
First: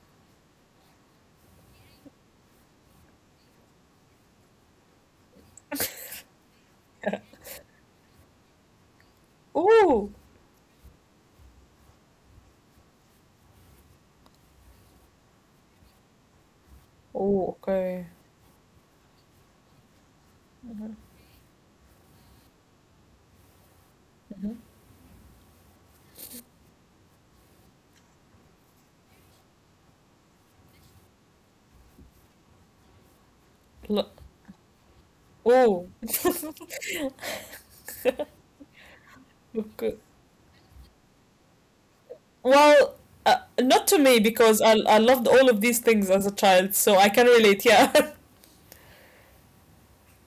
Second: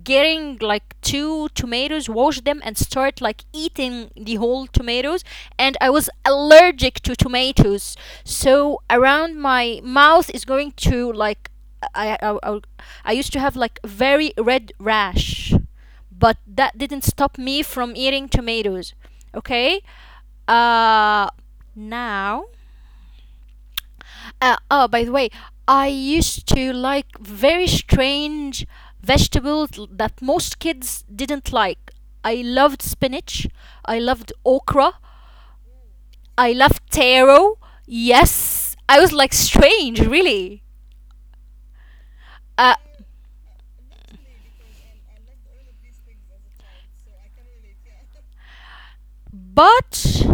getting like two tomatoes, wash them and start like eating the whole tomatoes. And I was allergic to tomatoes, so around my Oh, mouth is going to like i i, I, I used to have like very red rash, but that didn't stop oh, me from okay. eating tomatoes. Okay. uh Now, oh, by the way, I used to like very strange vegetables that most kids didn't like. I loved spinach. I L- loved okra. Oh, I loved taro. Yes, I was like strange, okay. really. Uh, Well, not to me because I loved all of these things as a child, so I can relate. Yeah. But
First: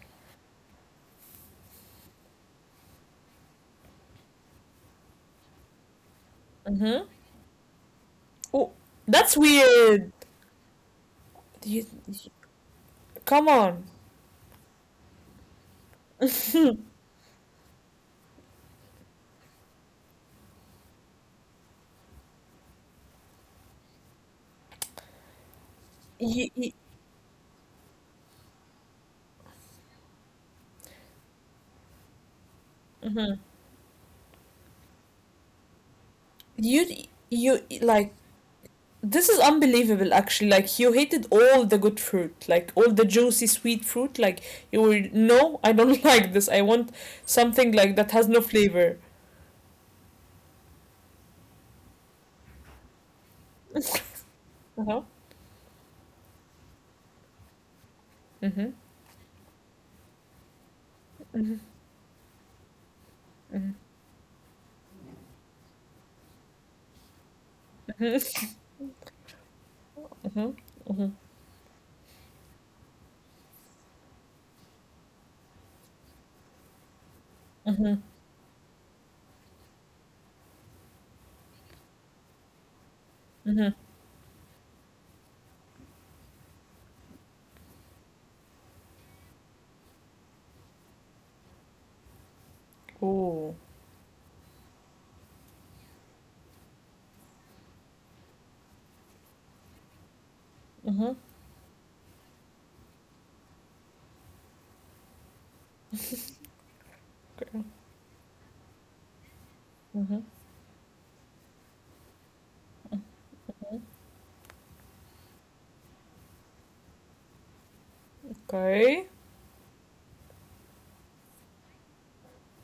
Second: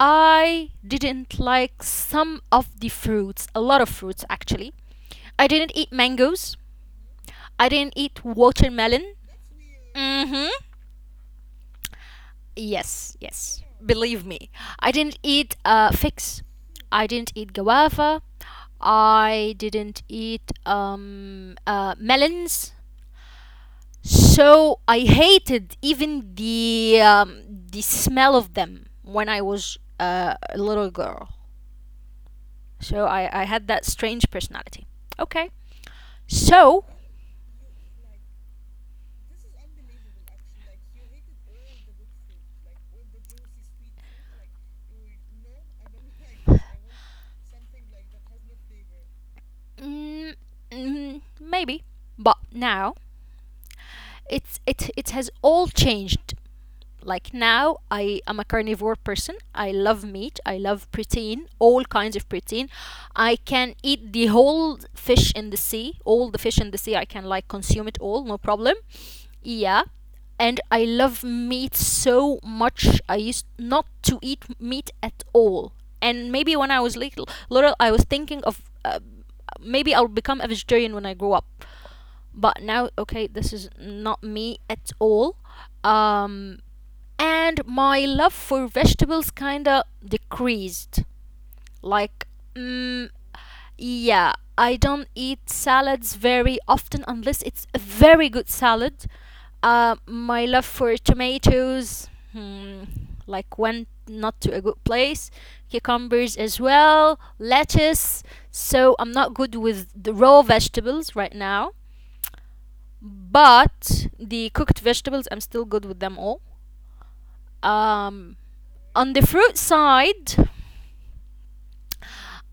I didn't like some of the fruits, a lot of fruits actually. I didn't eat mangoes. Mm-hmm. I didn't eat Oh, watermelon. that's weird. Mhm. You, you- Yes, come yes. on. Believe me. I didn't eat figs. I didn't eat guava. I didn't eat melons. So I hated even You, you, the smell of them when I was a little girl. So mhm. I had that strange personality. Okay. you, So like, this is unbelievable. Actually, like you hated all the good fruit, like all the juicy sweet fruit. Like you were no, I don't like this. I want something like that has no flavor. mm, maybe, but now Uh-huh. it has all changed. Like now I am a Mhm. carnivore person, I love meat, I love protein, Mhm. all kinds of protein. I Mhm. can eat the whole fish in the sea, all the fish in the sea, I can like consume it all, no Mhm. problem. Yeah. Mhm. And I Mhm. love meat so much. I used not to eat meat at all, and maybe when I was little I Mhm. was thinking of, maybe I'll become a vegetarian when I grow up, but now okay, this is Mhm. not me at all. um and my love for vegetables kind of decreased, like mm, Ooh. yeah, I don't eat salads very often unless it's a very good salad. My love for Mhm. tomatoes, like went not to a good place. Cucumbers as well, Okay. lettuce. So I'm not good with the Mhm. raw vegetables right now, but the cooked vegetables, I'm still good with them all. Um, Okay. on the fruit side,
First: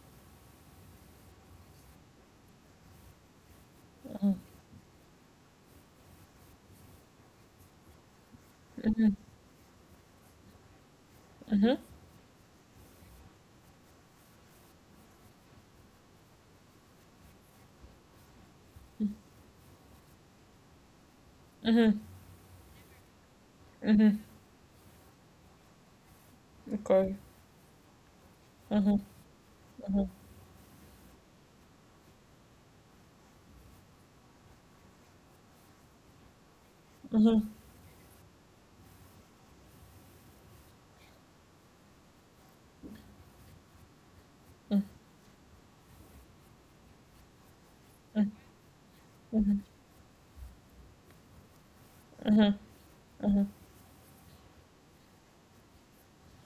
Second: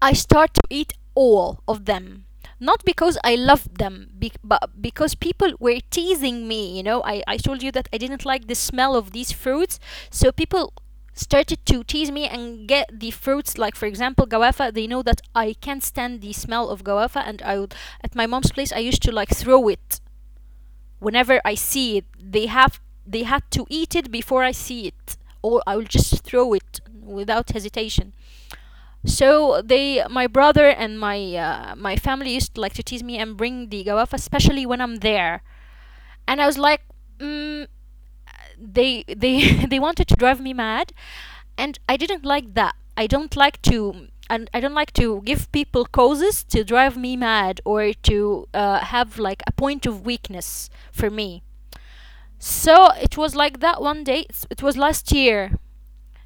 I start to eat all of them. Not because I loved them, Mhm. But because people were teasing me. You know, I told you that I didn't like the smell Mhm. of these fruits. So people started Mhm. to tease me and get the fruits, like, for example, guava. They know that I can't stand the smell of guava. And at my mom's place, I used to like throw it whenever I Mhm. see it. They had to eat Mhm. it before I see it, or I will just throw it Okay. without hesitation. Mhm. So Mhm. they, my brother and my family used to like to tease me and bring the gawafa, especially when I'm there, and I was like, Mhm. mm, they they wanted to drive me mad, and I didn't like that. I don't like to. And I Mhm. don't like to give people causes to drive me mad or Mhm. to have Mhm. like a point of weakness for me. Mhm. So it Mhm. was like that one day. It's, it was last year.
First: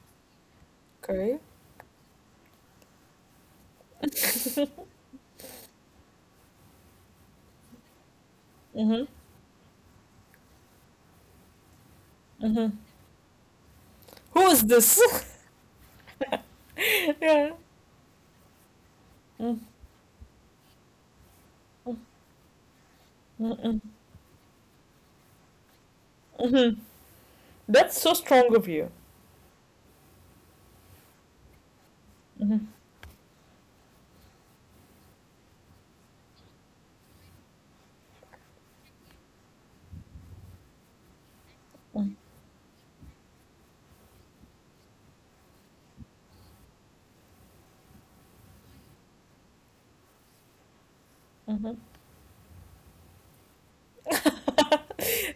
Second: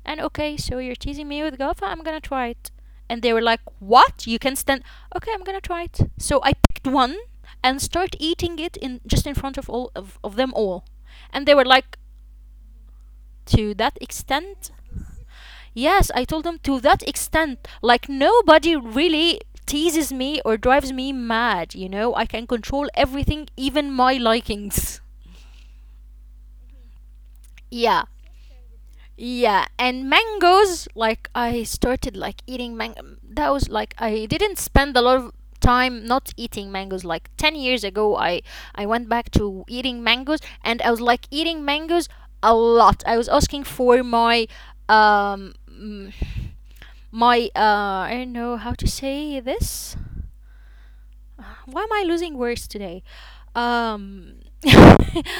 And okay, so you're teasing Okay. me with Gotha. I'm gonna try it. And they were like, "What? You can stand?" Okay, I'm gonna try it. So I picked one and start eating it in Mhm. just in front of all of them all, and they were like, Mhm. "To that Who is extent, this? yes, I told them to that Yeah. extent. Like nobody really Mm. teases me or drives me mad, you know? I can control everything, Mm-mm. even my likings. Mhm. That's Yeah, so strong of you. yeah, and mangoes, like I started like Mhm. eating mango. That was like, I didn't spend a lot of time not eating mangoes. Like 10 years ago I went back to eating mangoes, and I was like eating mangoes Mhm. a lot. I was asking for my um mm, my uh I don't know how to say this. Mhm. Why am I losing words today? Um,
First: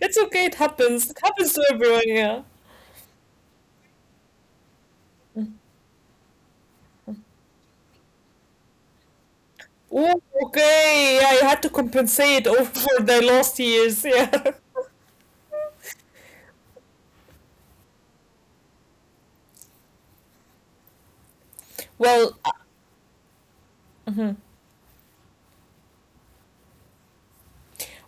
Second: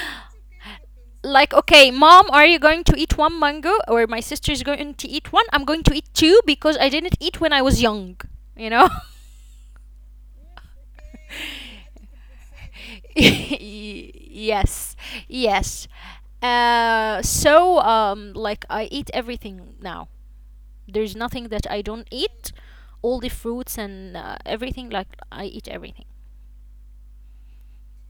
It's okay, it happens. It like, happens to okay, everyone, mom, yeah. are you going to eat one mango? Or my sister's going to eat one? I'm going to eat two because I didn't eat when I was young, you know? Oh, okay. I had to compensate over the lost years. Yeah. Yes, yes. So, like, I eat everything now. There's nothing that I don't Well, eat. All the fruits and everything, like, I eat everything.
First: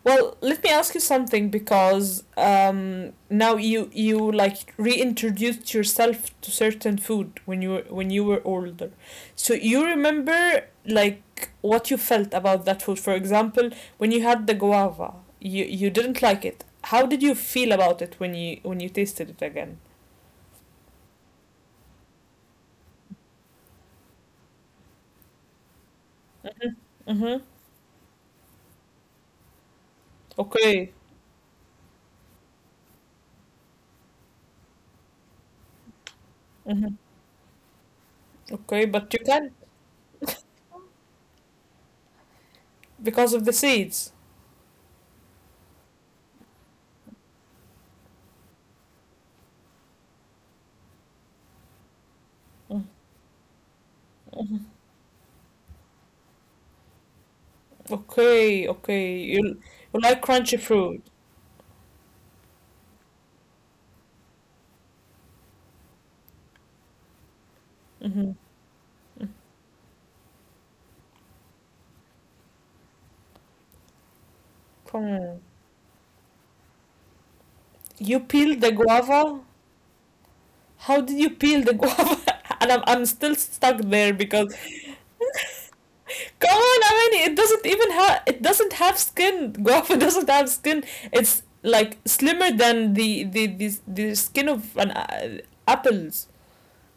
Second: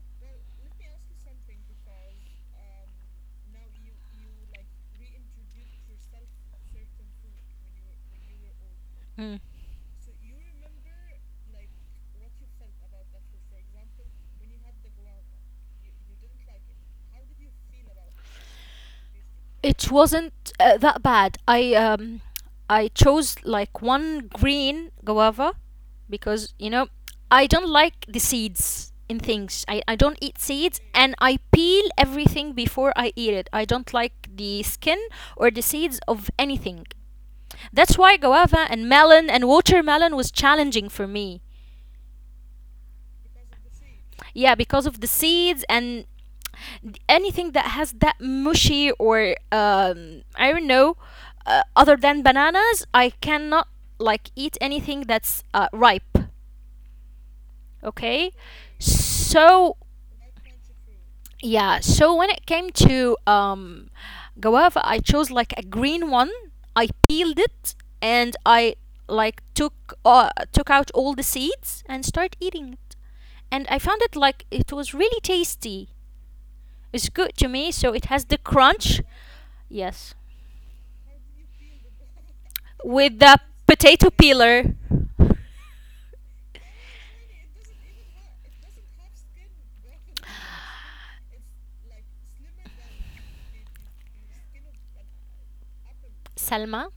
let me ask you something because now you like reintroduced yourself to certain food when when you were older. Mm. So you remember like what you felt about that food. For example, when you had the guava, you didn't like it. How did you feel about it when you tasted it again? Wasn't that bad. I chose like one green guava because Mhm. I don't like the seeds in things. I don't eat seeds, Okay. and I peel everything before I eat it. I don't like the skin or the seeds of anything. Mhm. That's why guava Okay, and but you melon and can watermelon was challenging for me. because of the seeds. Yeah, because of the seeds. And anything that has that mushy or I don't know, other than Mm, bananas I cannot like eat anything that's ripe. Okay. okay, okay. You So you like crunchy fruit. yeah, so when it came to guava, I chose like a green one. I peeled it, Mm-hmm. and I like took out all the seeds and start eating it. And I found it like it was really tasty. It's good to me, so it You has the peel the crunch. guava? Yes. How did you peel the guava? And I'm With still the stuck potato there because peeler. come on, I mean it doesn't even have it doesn't have skin. Guava doesn't have skin. It's like slimmer than the skin of an apples. Salma,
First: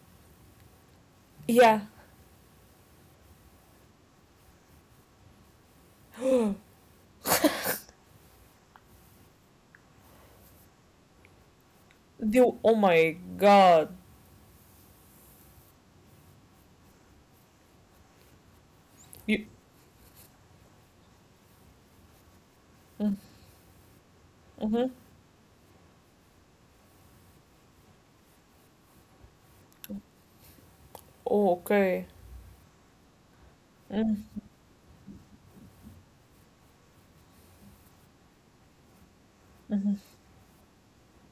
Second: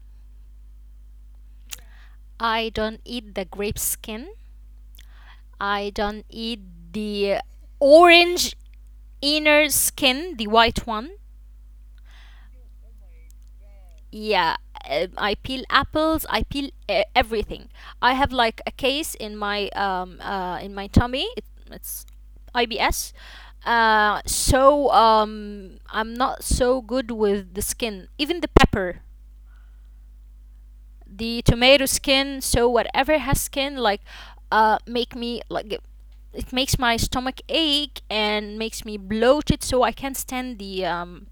Yeah. I don't eat the grape skin. I don't eat the orange inner skin, the white one. The oh my god. Yeah, I peel apples. I peel everything. I have like a case You in my tummy. It's IBS. mm-hmm. Uh, so Mm-hmm. um I'm not so good with the skin. Even the pepper, the Oh, tomato okay. skin, so whatever has skin like Mm-hmm. Make me like it makes my stomach ache and makes me bloated, so I Mm-hmm. can't stand the um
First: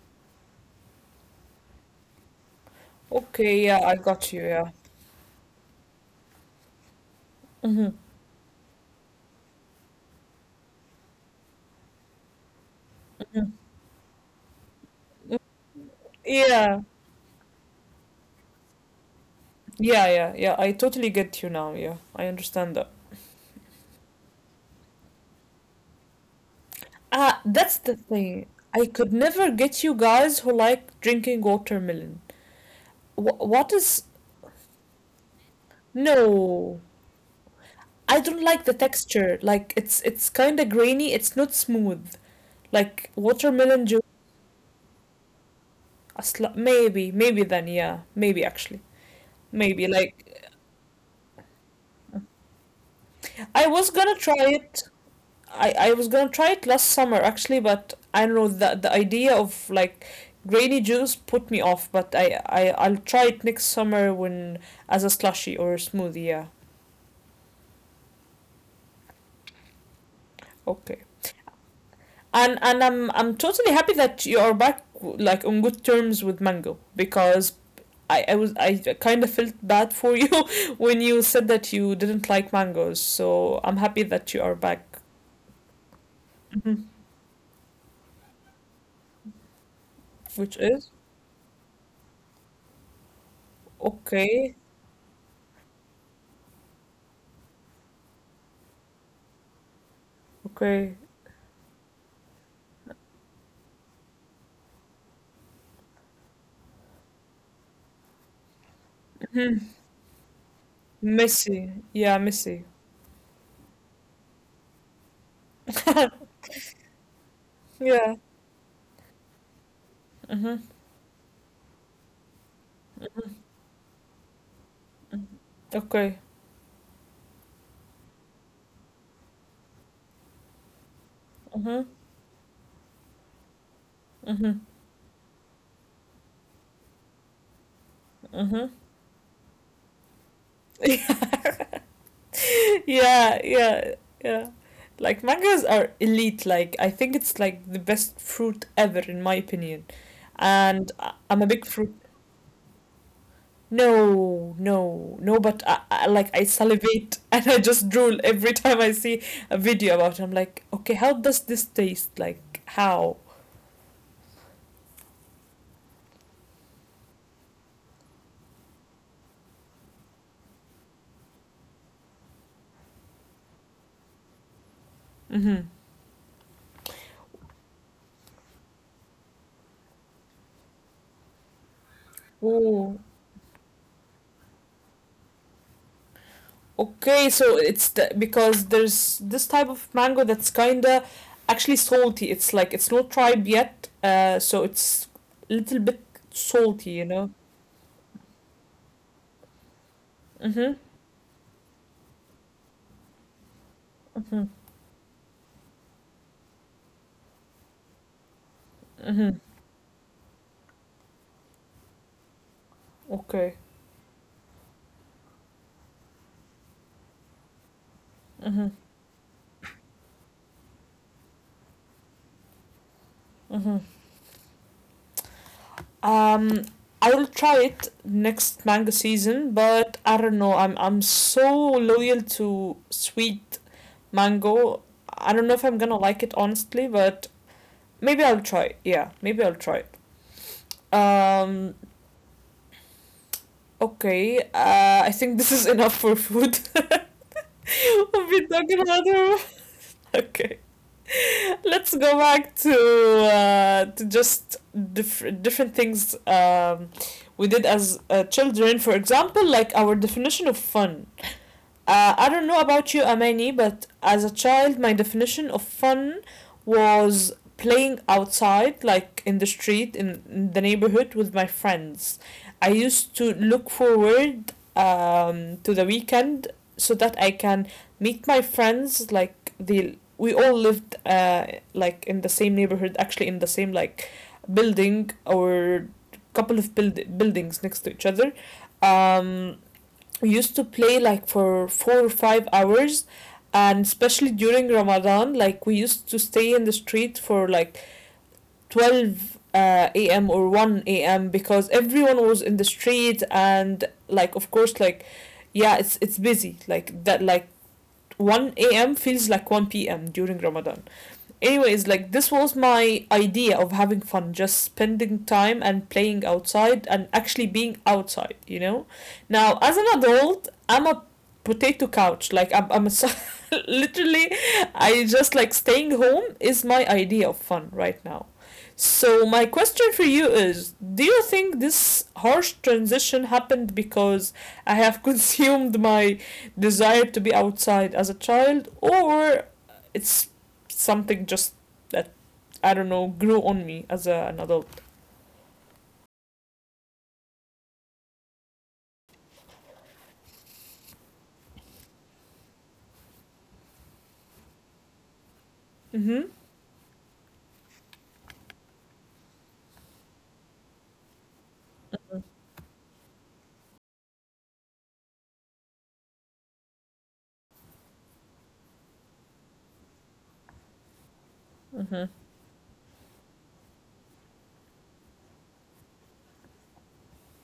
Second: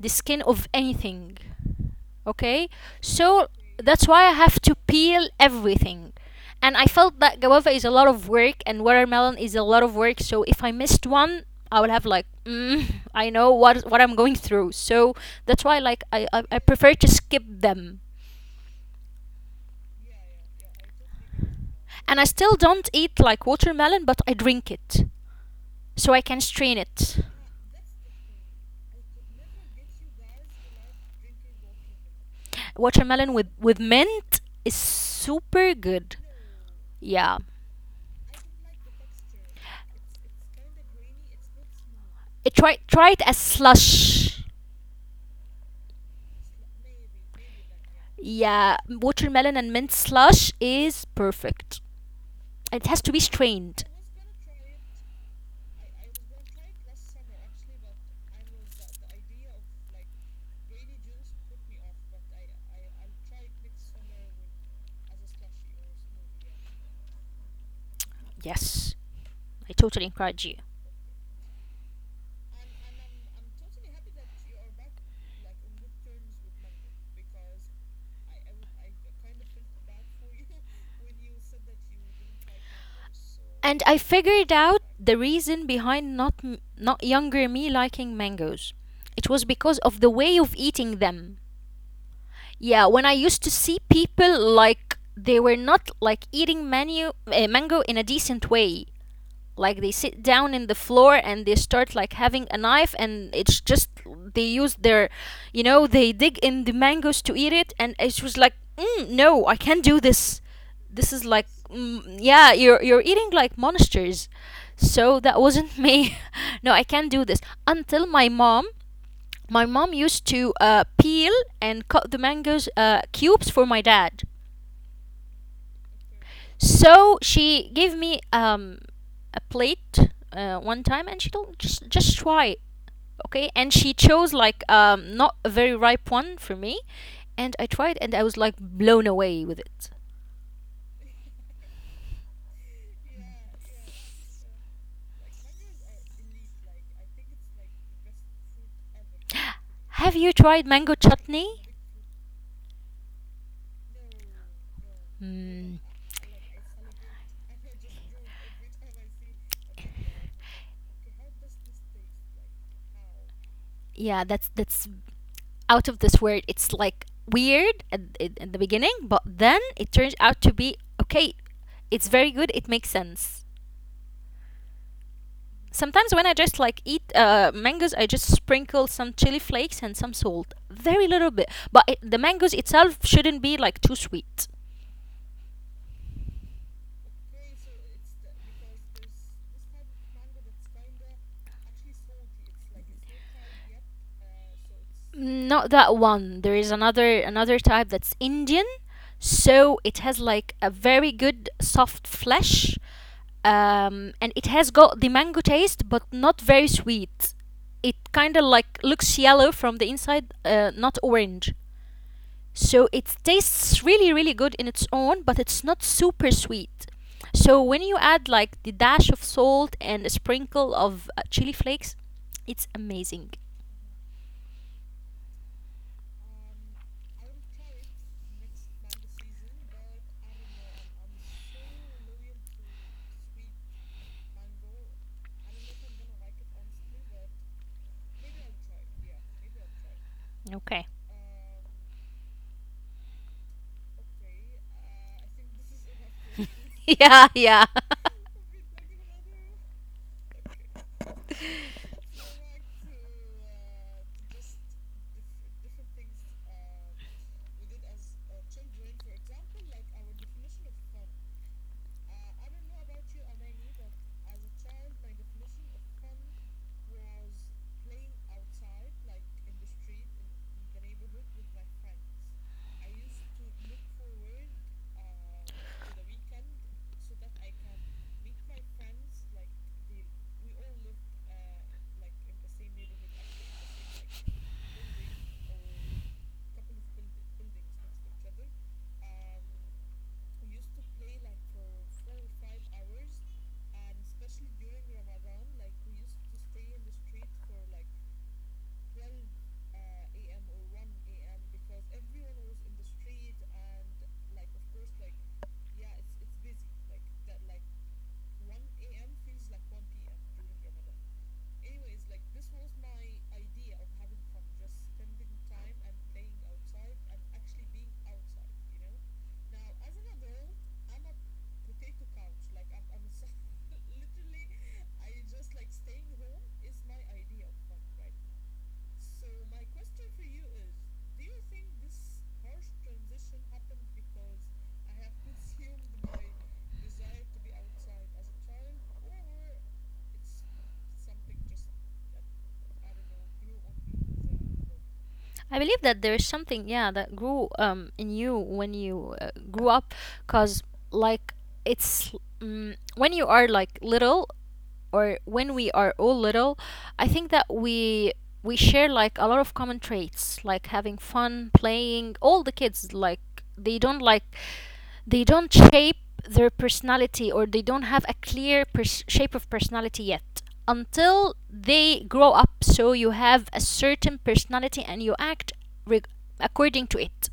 the skin of anything. Okay, so Okay, yeah, I that's why I got you, have yeah. to peel everything. And I felt that guava is a Mm-hmm. lot of work and watermelon is a lot of work. So if I missed one, I would have like I Mm. know what I'm going through. So that's why like I Yeah, prefer to skip them. yeah, yeah, yeah. I totally get you now. Yeah, And I I still understand don't that. eat like watermelon, but I drink it so I can strain it. Ah, that's the thing. I could never get you guys who like drinking watermelon. Watermelon with, What with is? mint is super good. No, Yeah. I don't like the texture. Like it's kind of grainy. It's not smooth. It try try Like it as watermelon juice. slush. Maybe, maybe then. Yeah, maybe Yeah, actually, watermelon and maybe mint like slush is perfect. It has to be I strained. was gonna try it. I was gonna try it last summer actually, but I don't know the idea of like grainy juice put me off. But I'll try it next summer when as a slushy or a smoothie. Yeah, Yes, I totally encourage you. okay. And I'm totally happy that you are back like on good terms with Mango because I was I kind of felt bad for you when you said that you didn't like mangoes. So I'm And I happy that you figured are out back. the reason behind not m- Mhm. not younger me liking mangoes. It was because of the way of Which is eating them. Yeah, when I used to see people okay. like they were not like eating menu mango in a decent way, like they sit down in the Okay. floor, and they start like having a knife, and it's just they use their you know they dig in the mangoes to eat it. And it was like no, I Mm-hmm. can't do this. This is like Messi. Yeah, yeah, Messi. you're eating like monsters. So that wasn't me. No, I can't do this until Yeah. my mom used to Mhm, peel and cut the mangoes mhm, cubes for my dad. mhm. Okay. So she gave me a plate one time, and she told Mhm, just try it, okay? And she chose mhm, like not a very ripe one for me, and I tried, and I was like mhm. blown away with it. Yeah, yeah, yeah, yeah. Like mangoes are elite. Like I think it's like the best fruit ever in my opinion. Have you tried And mango I'm a chutney? big fruit. No, no, no. But Mm, I like I salivate and I just drool every time I see a video about it. I'm like, okay, how does this taste? Like how? yeah, that's out of this world. It's like weird at the beginning, but then it turns out to be okay. It's very good, it makes sense. Sometimes when I just like eat mangoes, I just sprinkle some chili flakes and some salt, very little bit. But the mangoes Mm-hmm. itself shouldn't be like too sweet. Okay, so it's the, because there's this type of mango that's kinda actually salty. It's like it's not ripe yet, so it's a Not little that bit one. There is salty, you another know. another type that's Indian. So it has like a Mhm. very good soft flesh. And it Mhm. has got the mango taste but not very sweet. It kind of like looks Mhm. yellow from the inside, not orange. So it Okay. tastes really, really good in its own, but it's not super sweet. So when you add like the Mhm. dash of salt and a sprinkle of chili flakes, it's amazing. Mhm. Um, I will try it next mango season, but I don't know. I'm so loyal to sweet mango. I don't know if I'm gonna like it honestly, but maybe I'll try. It. Yeah, maybe I'll try it. Okay. Um, Okay, I think this is enough for food. Yeah, yeah. We've been talking about it. Okay, let's go back to just different things we did as children. For example, like our definition of fun. I don't know about you, Amani, but as a child, my definition of fun was playing outside, like in the street, in the neighborhood with my friends. I used to look forward to the weekend so that I can meet my friends. Like the we all lived like in the same neighborhood, actually in the same like building or buildings next to each other. Um, we used to play like for 4 or 5 hours, and especially during ramadan like we used to stay in the street for like 12 a.m or 1 a.m because everyone was in the street and like of course like yeah it's busy like that like 1 a.m feels like 1 p.m during ramadan. Anyways, like this was my idea of having fun, just spending time and playing outside and actually being outside, you know. Now as an adult I'm a potato couch like I'm a, literally I just like staying home is my idea of fun right now. So my question for you is, do you think this harsh transition happened because I have consumed my desire to be outside as a child, or it's something just that I don't know grew on me as an adult. I believe that there is something, yeah, that grew in you when you grew up, cause like it's mm when you are like little, or when we are all Mm-hmm. little, I think that we share like a lot of common traits, like having fun, playing. All the kids like they don't like they don't shape their personality or they don't have a clear shape of personality yet until they grow up. So you have a certain personality and you act reg- according to it.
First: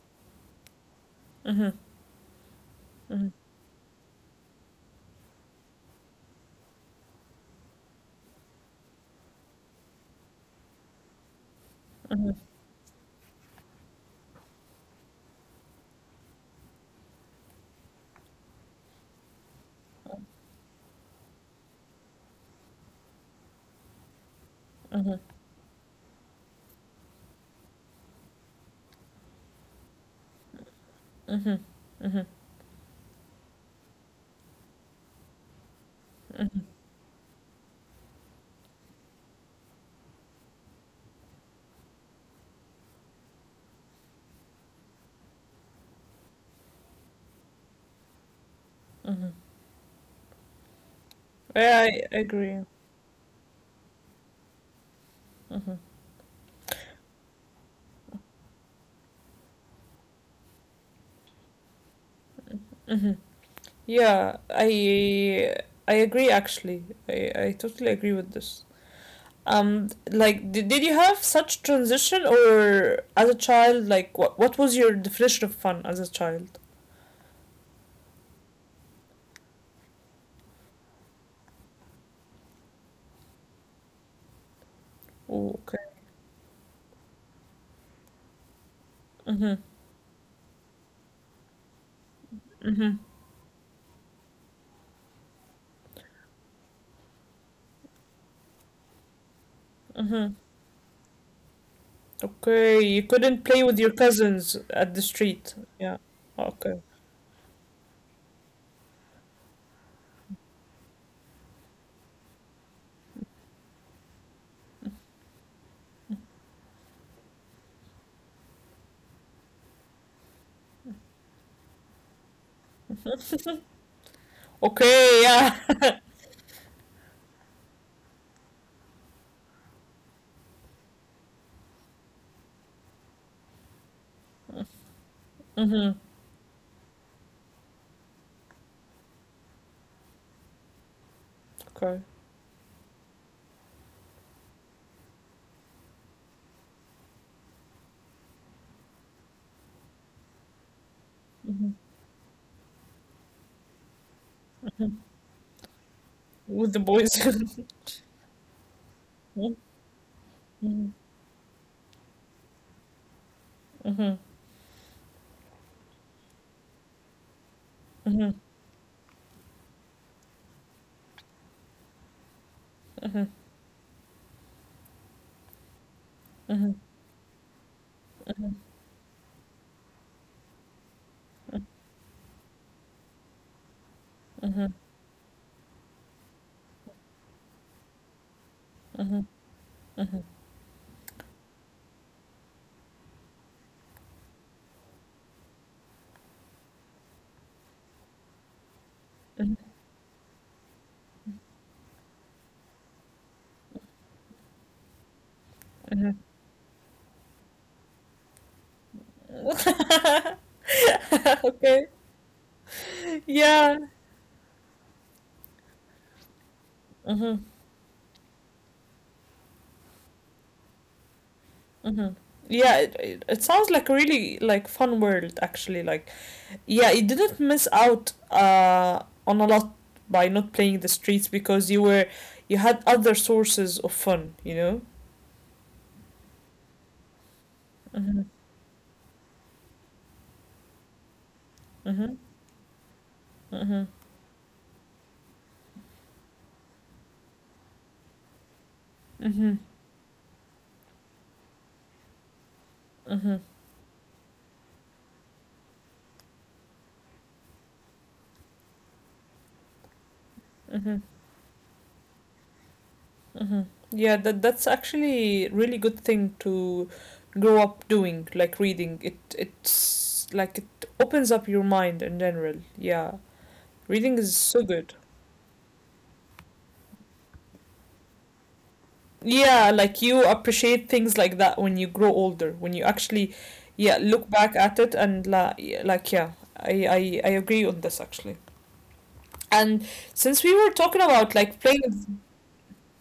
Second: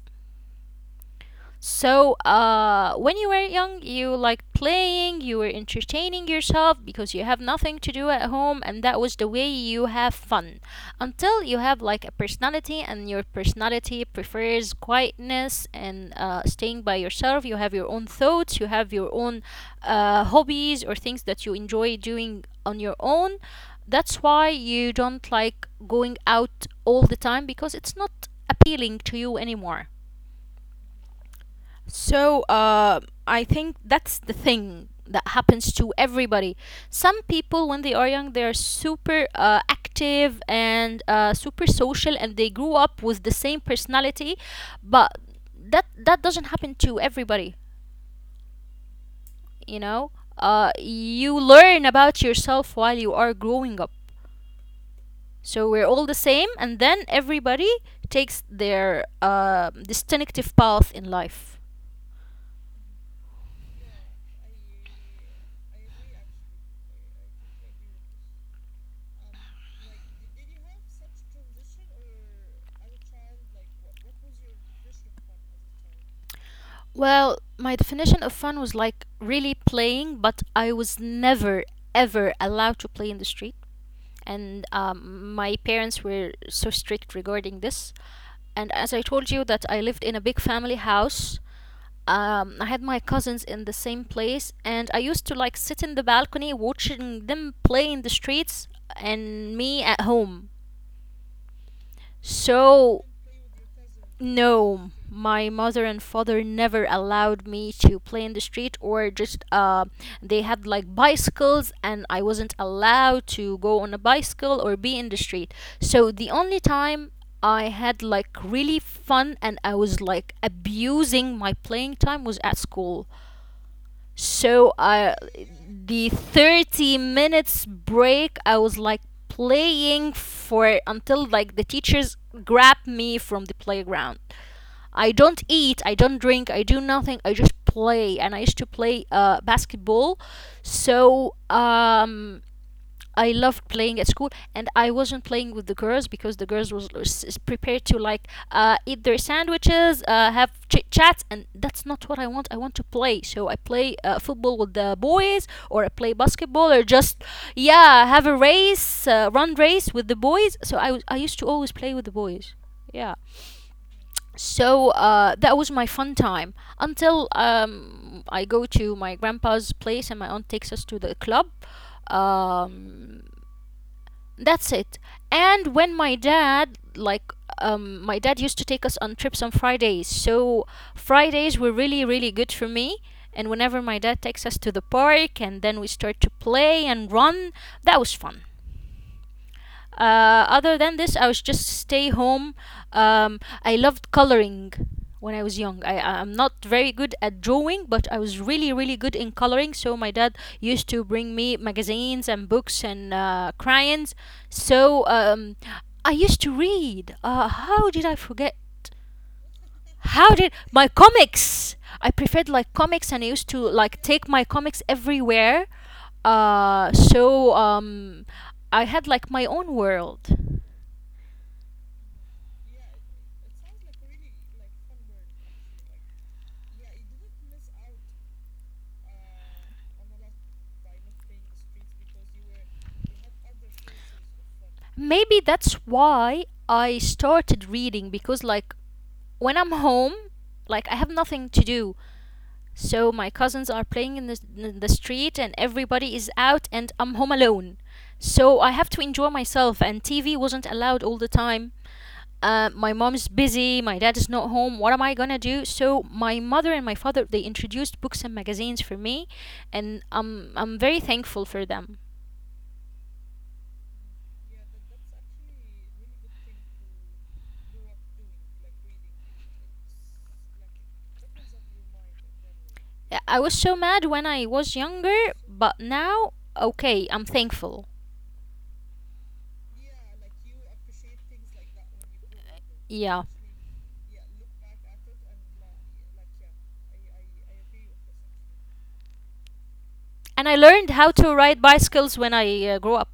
So, when you were young, you liked playing, you were entertaining yourself because you have nothing to do at home, and that was the way you have fun. Until you have like a personality, and your personality prefers quietness and staying by yourself. You have your own thoughts, you have your own hobbies or things that you enjoy doing on your own. That's why you don't like going out all the time because it's not appealing to you anymore. So, I think that's the thing that happens to everybody. Some people, when they are young, they are super active and super social, and they grew up with the same personality. But that that doesn't happen to everybody. You know, you Yeah, learn I about agree. yourself while you are growing up. Mm-hmm. So we're all the same, and then everybody takes their distinctive path in life. Mm-hmm. Yeah, I agree actually. I totally agree with this. Like, did you have such transition or as a child, like, what was your definition of fun as a child? Well, my definition of fun was like really playing, but I was never, ever allowed to play in the street. And Oh, okay. um, my parents were so strict regarding this. And as I Mm-hmm. told you, that I lived in a big family house. Mm-hmm. I had my cousins in the same place, and I used to like sit in the balcony watching them play in the streets and me Mm-hmm. at home. Okay, you couldn't So play with your cousins at the no, street. my Yeah. mother and father Okay. never allowed me to play in the street, or just they had like bicycles and I wasn't allowed to go on a bicycle or be in the street. So the only time I had like really fun and I was like abusing my playing time was at school. so I, Okay, yeah. the 30 minutes break, I was like playing for until like the teachers grab me from the playground. I don't eat, Mm-hmm. I don't drink, I do nothing. I just play, and I used to play basketball. So Okay. um, I loved playing at school, and I wasn't playing with the girls because the girls was prepared to like eat their sandwiches, have chit chats, and Mm-hmm. that's not what I want. I want to play, so I play football with Mm-hmm. the boys, or I play With the basketball, or boys. just yeah, have a race, run race with the boys. Mhm, So I used to always play with the boys. Yeah. mhm, So that was my fun time until mhm, I go to my grandpa's place and my aunt takes us to the club. mhm, Um, that's it. And when my mhm, mhm, dad, like, my mhm, dad used to take us on trips on Fridays. So Fridays were really, really good for me. And whenever my dad takes mhm, us to the park and then we start to play and run, that was fun. mhm, Other than this, I was just stay home. I loved coloring when I was young. I'm not very good at drawing, but I was really really good in mhm, coloring. So my dad used to bring me magazines and books and crayons. So mhm, I used to read. How did I forget? mhm. How did my Okay. comics? I preferred like comics, and I used to Yeah. like take my comics everywhere. Uh, Mm-hmm. so um, I had like my own world. Mm-hmm. Yeah, it sounds like a really like fun world actually, like yeah, you didn't miss out on a lot by not playing the streets because you were you had other sources of fun, you know? Maybe that's why I started reading Mm-hmm. because, like, when I'm home, like, I have nothing to do. Mm-hmm. So my cousins are Mm-hmm. playing in the street and everybody is out, and I'm home alone. So I have to enjoy Mm-hmm. myself, and TV wasn't allowed all the time. My mom's Mm-hmm. busy, my dad is not home, what am I gonna do? So my mother and my father, they introduced books and magazines for me, and I'm very Mm-hmm. thankful for them. Mm-hmm. Yeah, that that's actually really good thing to grow up doing, like reading. It's like it opens up your mind in general. Yeah. I was so mad Reading when is I so was good. younger, but now, okay, I'm thankful. Yeah, like you appreciate things like that when you grow older, when you Yeah, actually, yeah, look back at it and la yeah, like yeah, I agree on this actually. And and since I we were learned how talking to about ride like bicycles playing, when I grew up.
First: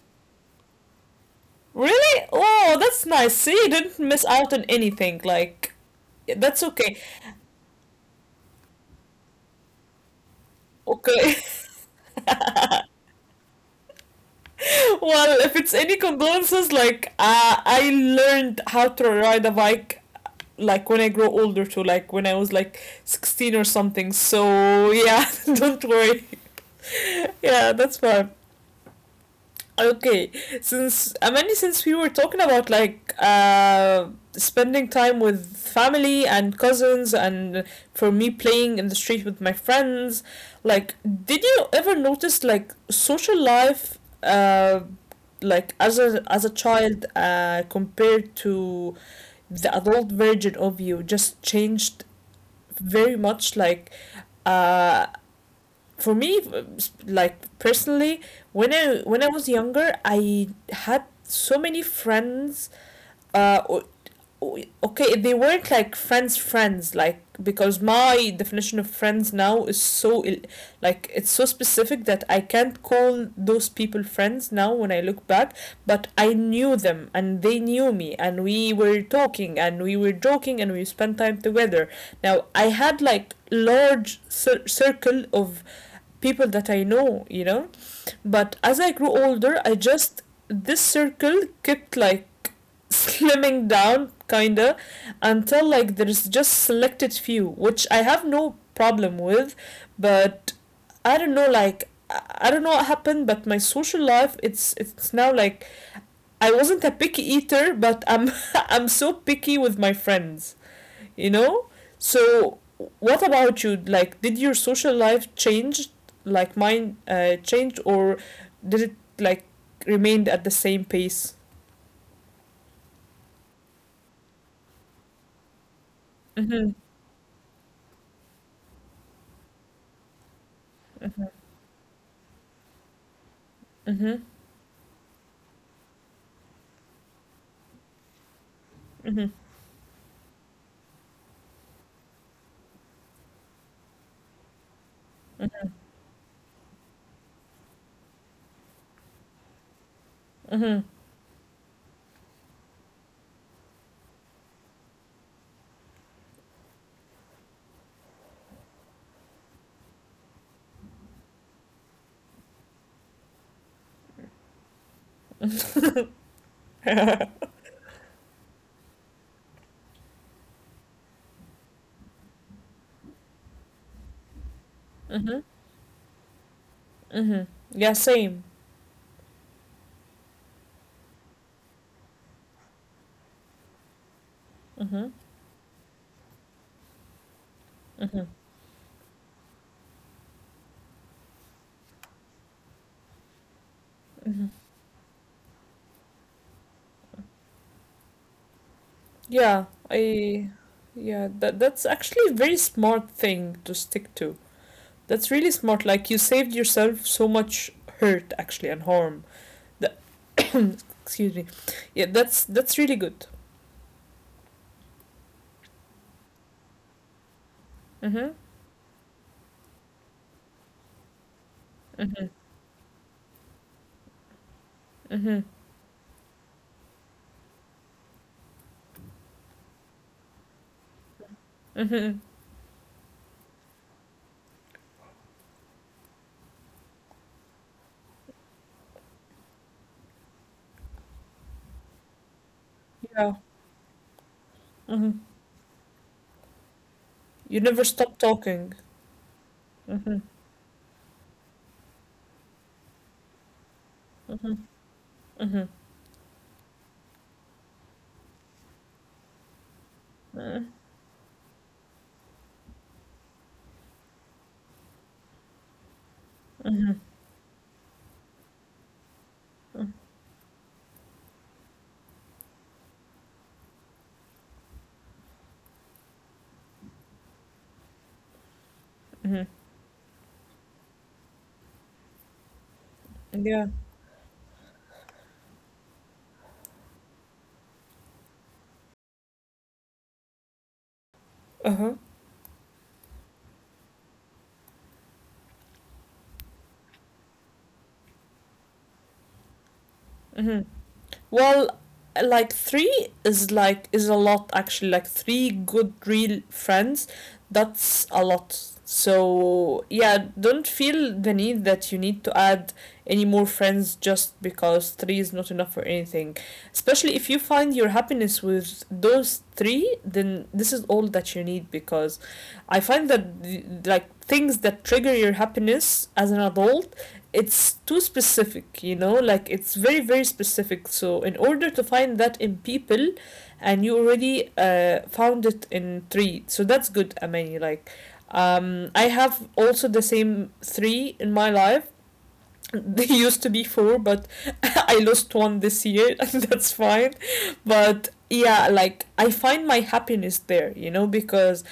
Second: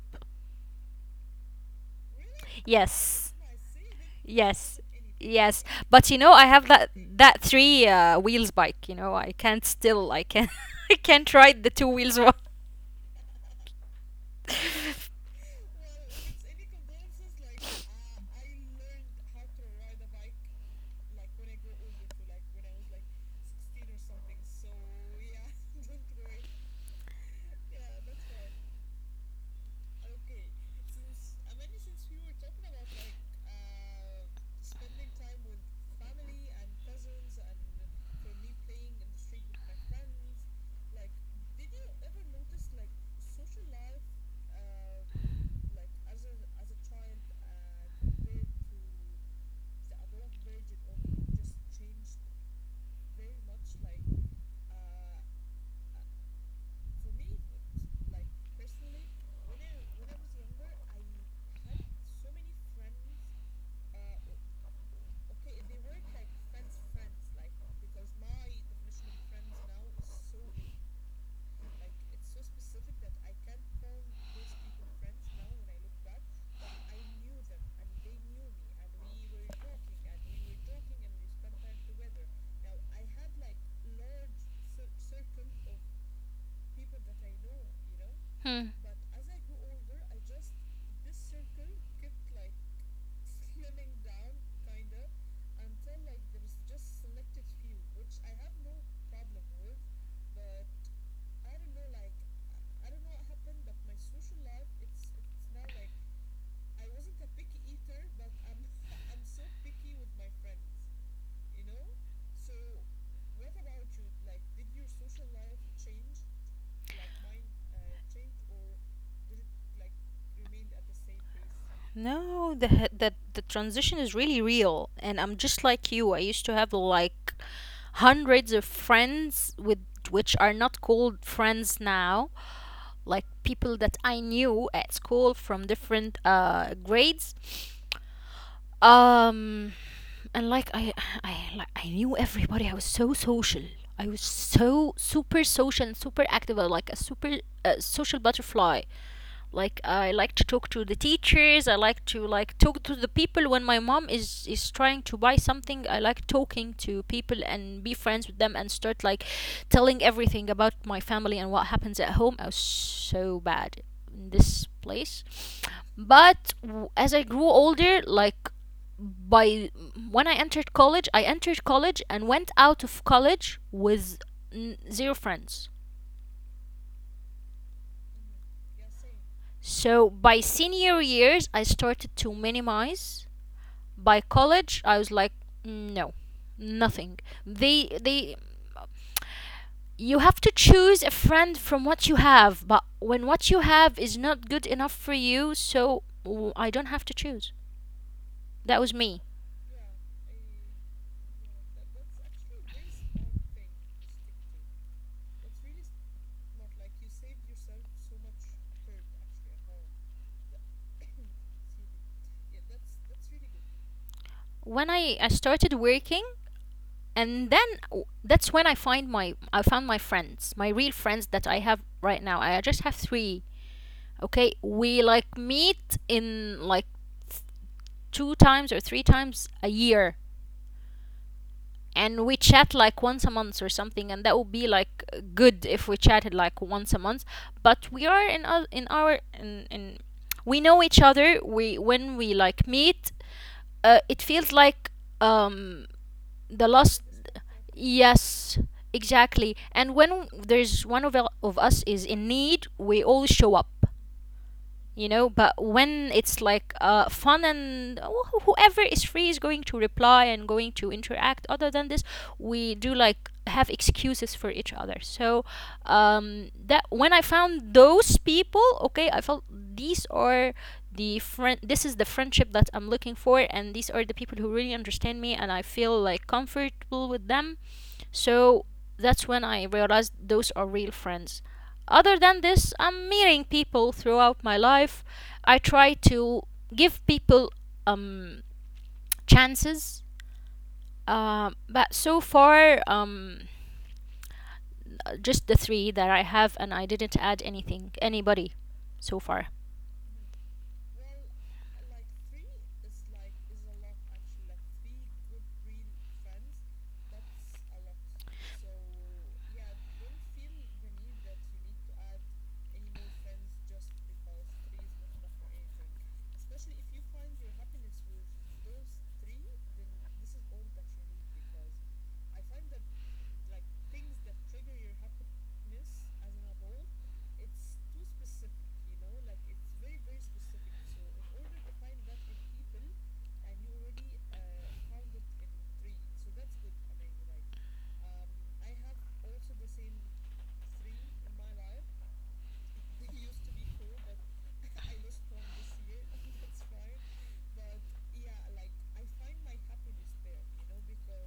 really? Oh, that's Yes. nice. See, you didn't miss out on Yes. anything. Yes. Like, But you know, I have that's that okay. that three wheels bike. I can't still I can I can't ride the two Okay. wheels one. Well, if it's any condolences, like I learned how to ride a bike like when I grow older too, like when I was like 16 or something. So yeah, don't worry. Yeah, that's fine. Okay, since I mean, since we were talking about like spending time with family and cousins, and for me playing in the street with my friends, like, did you ever notice like social life, like as a child, compared to the adult version of you, just changed very much, like, uh, for me like personally when I was younger I had so many friends uh o- okay they weren't like friends friends like because my definition of friends now is like it's so specific that I can't call those people friends now when I look back. But I knew them and they knew me, and we were talking and we were joking and we spent time together. Now I had like large circle of people that I know, you know. Hmm. But as I grew older, I just this circle kept like slimming down kinda until like there's just selected few, which I have no problem with, but I don't know like I don't know what happened, but my social life it's now like I wasn't a picky eater, but I'm I'm so picky with my friends, you know? So, what about you? Like, did your social life change, like mine changed, or did it like remained at the same pace? No, the he- the transition is really real, and I'm just like you. I used to have Mm-hmm. like hundreds of friends with which are not called friends now, like people that I Mm-hmm. knew at school from different grades, Mm-hmm. um, and like I knew everybody. I was so social. I was so super social and super active. I was like a super social butterfly. Like I like to talk to the Mm-hmm. teachers, I like to like talk to the people when my mom is trying to buy something. I like talking to people and be friends with them and start like telling everything about my family and what happens at home. I was so bad in this place. But as I grew older, like by when I entered college and went out of college with zero Mm-hmm. friends. Mm-hmm. Yeah, same. So by senior years, I started to minimize. By college, I was Mm-hmm. like, no, nothing. They Mm-hmm. You have to choose a friend from what you have, but when what you have is not Mm-hmm. good enough for you, so I don't have to choose. That was me. Yeah, I yeah, that that's actually a very smart thing to stick to. That's really smart. Like you saved yourself so much hurt actually and harm. That excuse me. Yeah, that's really good. When I started working, and then Mhm. that's when I found my friends, my real friends that I have right now. Mhm. I just have three. Okay, we like Mhm. meet in like two times or three times a year, Mhm. and we chat like once a month or something, and that would be like good if we chatted like once a month. But we are in we know each other, we when we Yeah. like meet it Mhm. feels like um the You never last stop talking. yes, Mhm. exactly. And when there's one of us is in need, we all show up. Mhm. Mhm. You know, but when it's like fun and well, whoever is free is going to Mhm. reply and going to interact. Other than this, we do like have excuses for each other. So, Mhm. That when I found those people, okay, I felt these are the friend this is the friendship that I'm looking for, and these are the people who really understand me and I feel like comfortable with them. So Mhm. that's when I realized those are real friends. Other than this, Yeah. I'm meeting people throughout my life. I try to give people um, chances, Uh-huh. But so far, just the three that I have, and I didn't add anybody so far. Well, like three is like is a lot actually. Like three good real friends, that's a lot. So yeah, don't feel the need that you need to add any more friends just because three is not enough for anything. Especially if you find your happiness with those three, then this is all that you need, because I find that like things that trigger your happiness as an adult it's too specific, you know, like it's very, very specific. So, in order to find that in people, and you already found it in three, so that's good, Amani. Like, I have also the same three in my life. They used to be four, but I lost one this year, and that's fine. But yeah, like I find my happiness there, you know, because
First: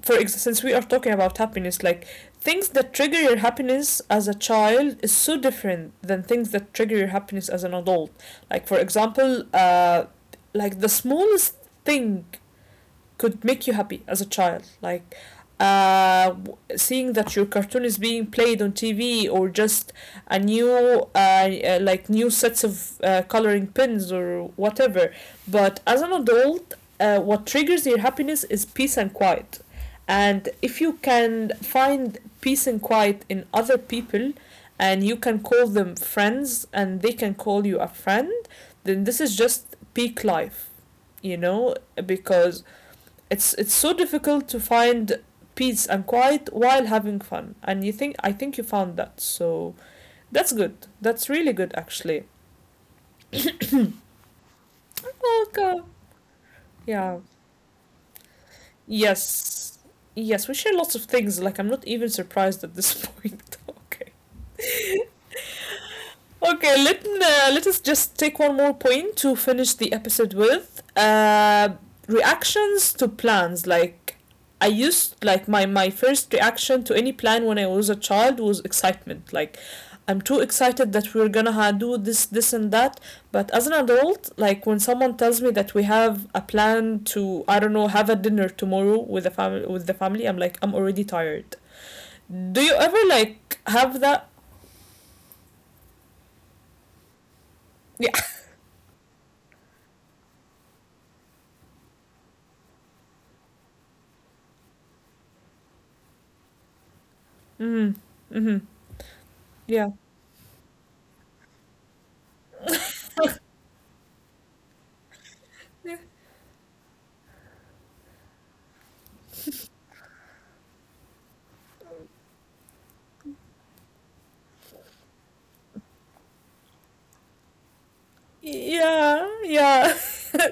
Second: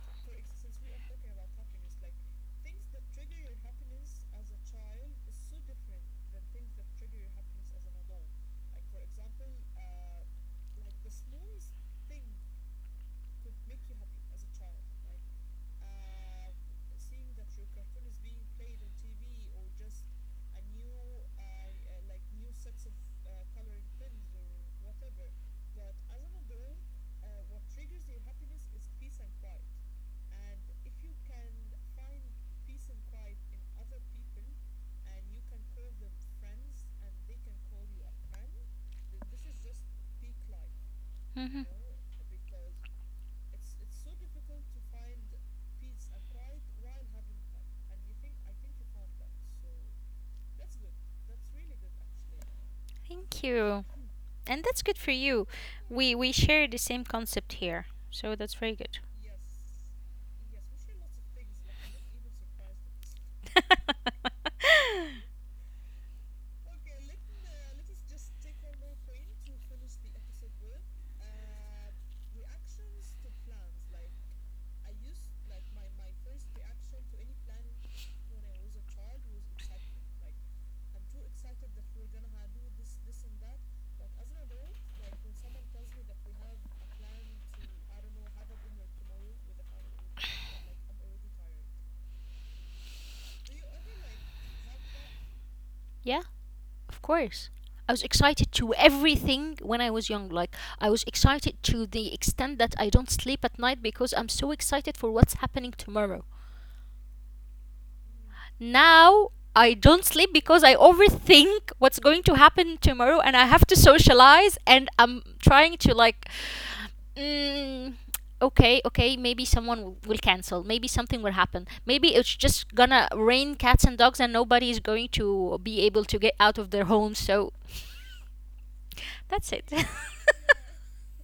since we are talking about happiness, like things that trigger your happiness as a child is so different than things that trigger your happiness as an adult. Like for example like the smallest thing could make you happy as a child, like seeing that your cartoon is being played on TV or just a new like new sets of coloring pins or whatever. But as an adult, what triggers your happiness is peace and quiet. And if you can find peace and quiet in other people, and you can call them friends and they can call you a friend, then this is just peak life, you Mm-hmm. know, because it's so difficult to find peace and quiet while having fun, and you think I think you found that, so that's good, that's really good actually. Thank you. And that's good for you. Okay, We share the same yeah, concept here. So that's very good. yes, yes, we share lots of things like I'm not even surprised at this point. Okay, okay, let let us just take one more point to finish the episode with reactions to plans. Like I used like my first reaction to any plan when I was a child was excitement. Like I'm too excited that we're gonna do this this and that. But as an adult, like when someone tells me that we have a plan to I don't know have a dinner tomorrow with the family, I'm like I'm already tired. Do you ever like have that? Yeah, of course. I was excited to Yeah. everything when I was young. Like, I was excited to the extent that I don't sleep at night because I'm so excited for what's happening tomorrow. Mm. Now, Mm-hmm. I don't sleep because Yeah. I overthink what's going to happen tomorrow, and I have to socialize and I'm trying to, like, mm, okay, okay, maybe someone will cancel. Maybe something will happen. Maybe it's just gonna rain cats and dogs and nobody is going to be able to get out of their homes. So that's it. Yeah, yeah.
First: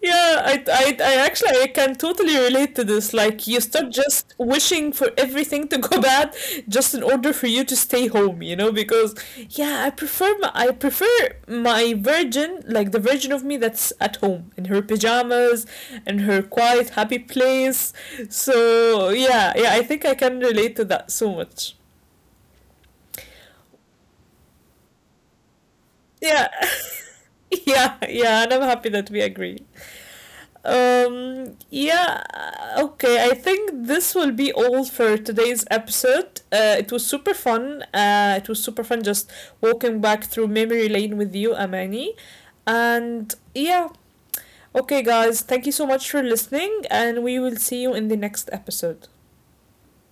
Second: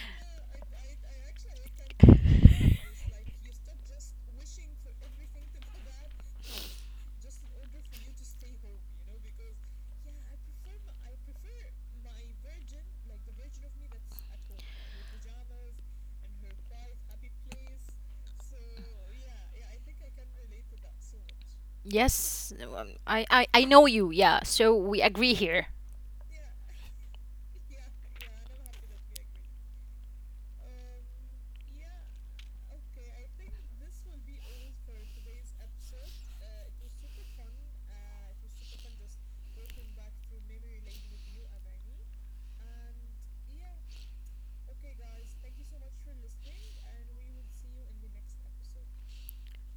Yeah, I actually I can totally relate to this. Like you start just wishing for everything to go bad just in order for you to stay home, you know, because yeah, I prefer my virgin, like the virgin of me that's at home in her pajamas in her quiet, happy place. So, yeah, yeah, I think I can relate to that so much. Yes, I know you. Yeah, so we agree here. Yeah. Yeah, yeah, and I'm happy that we agree. Yeah, okay. I think this will be all for today's episode. It was super fun. It was super fun just walking back through memory lane with you, Amani. And yeah, okay, guys, thank you so much for listening, and we will see you in the next episode.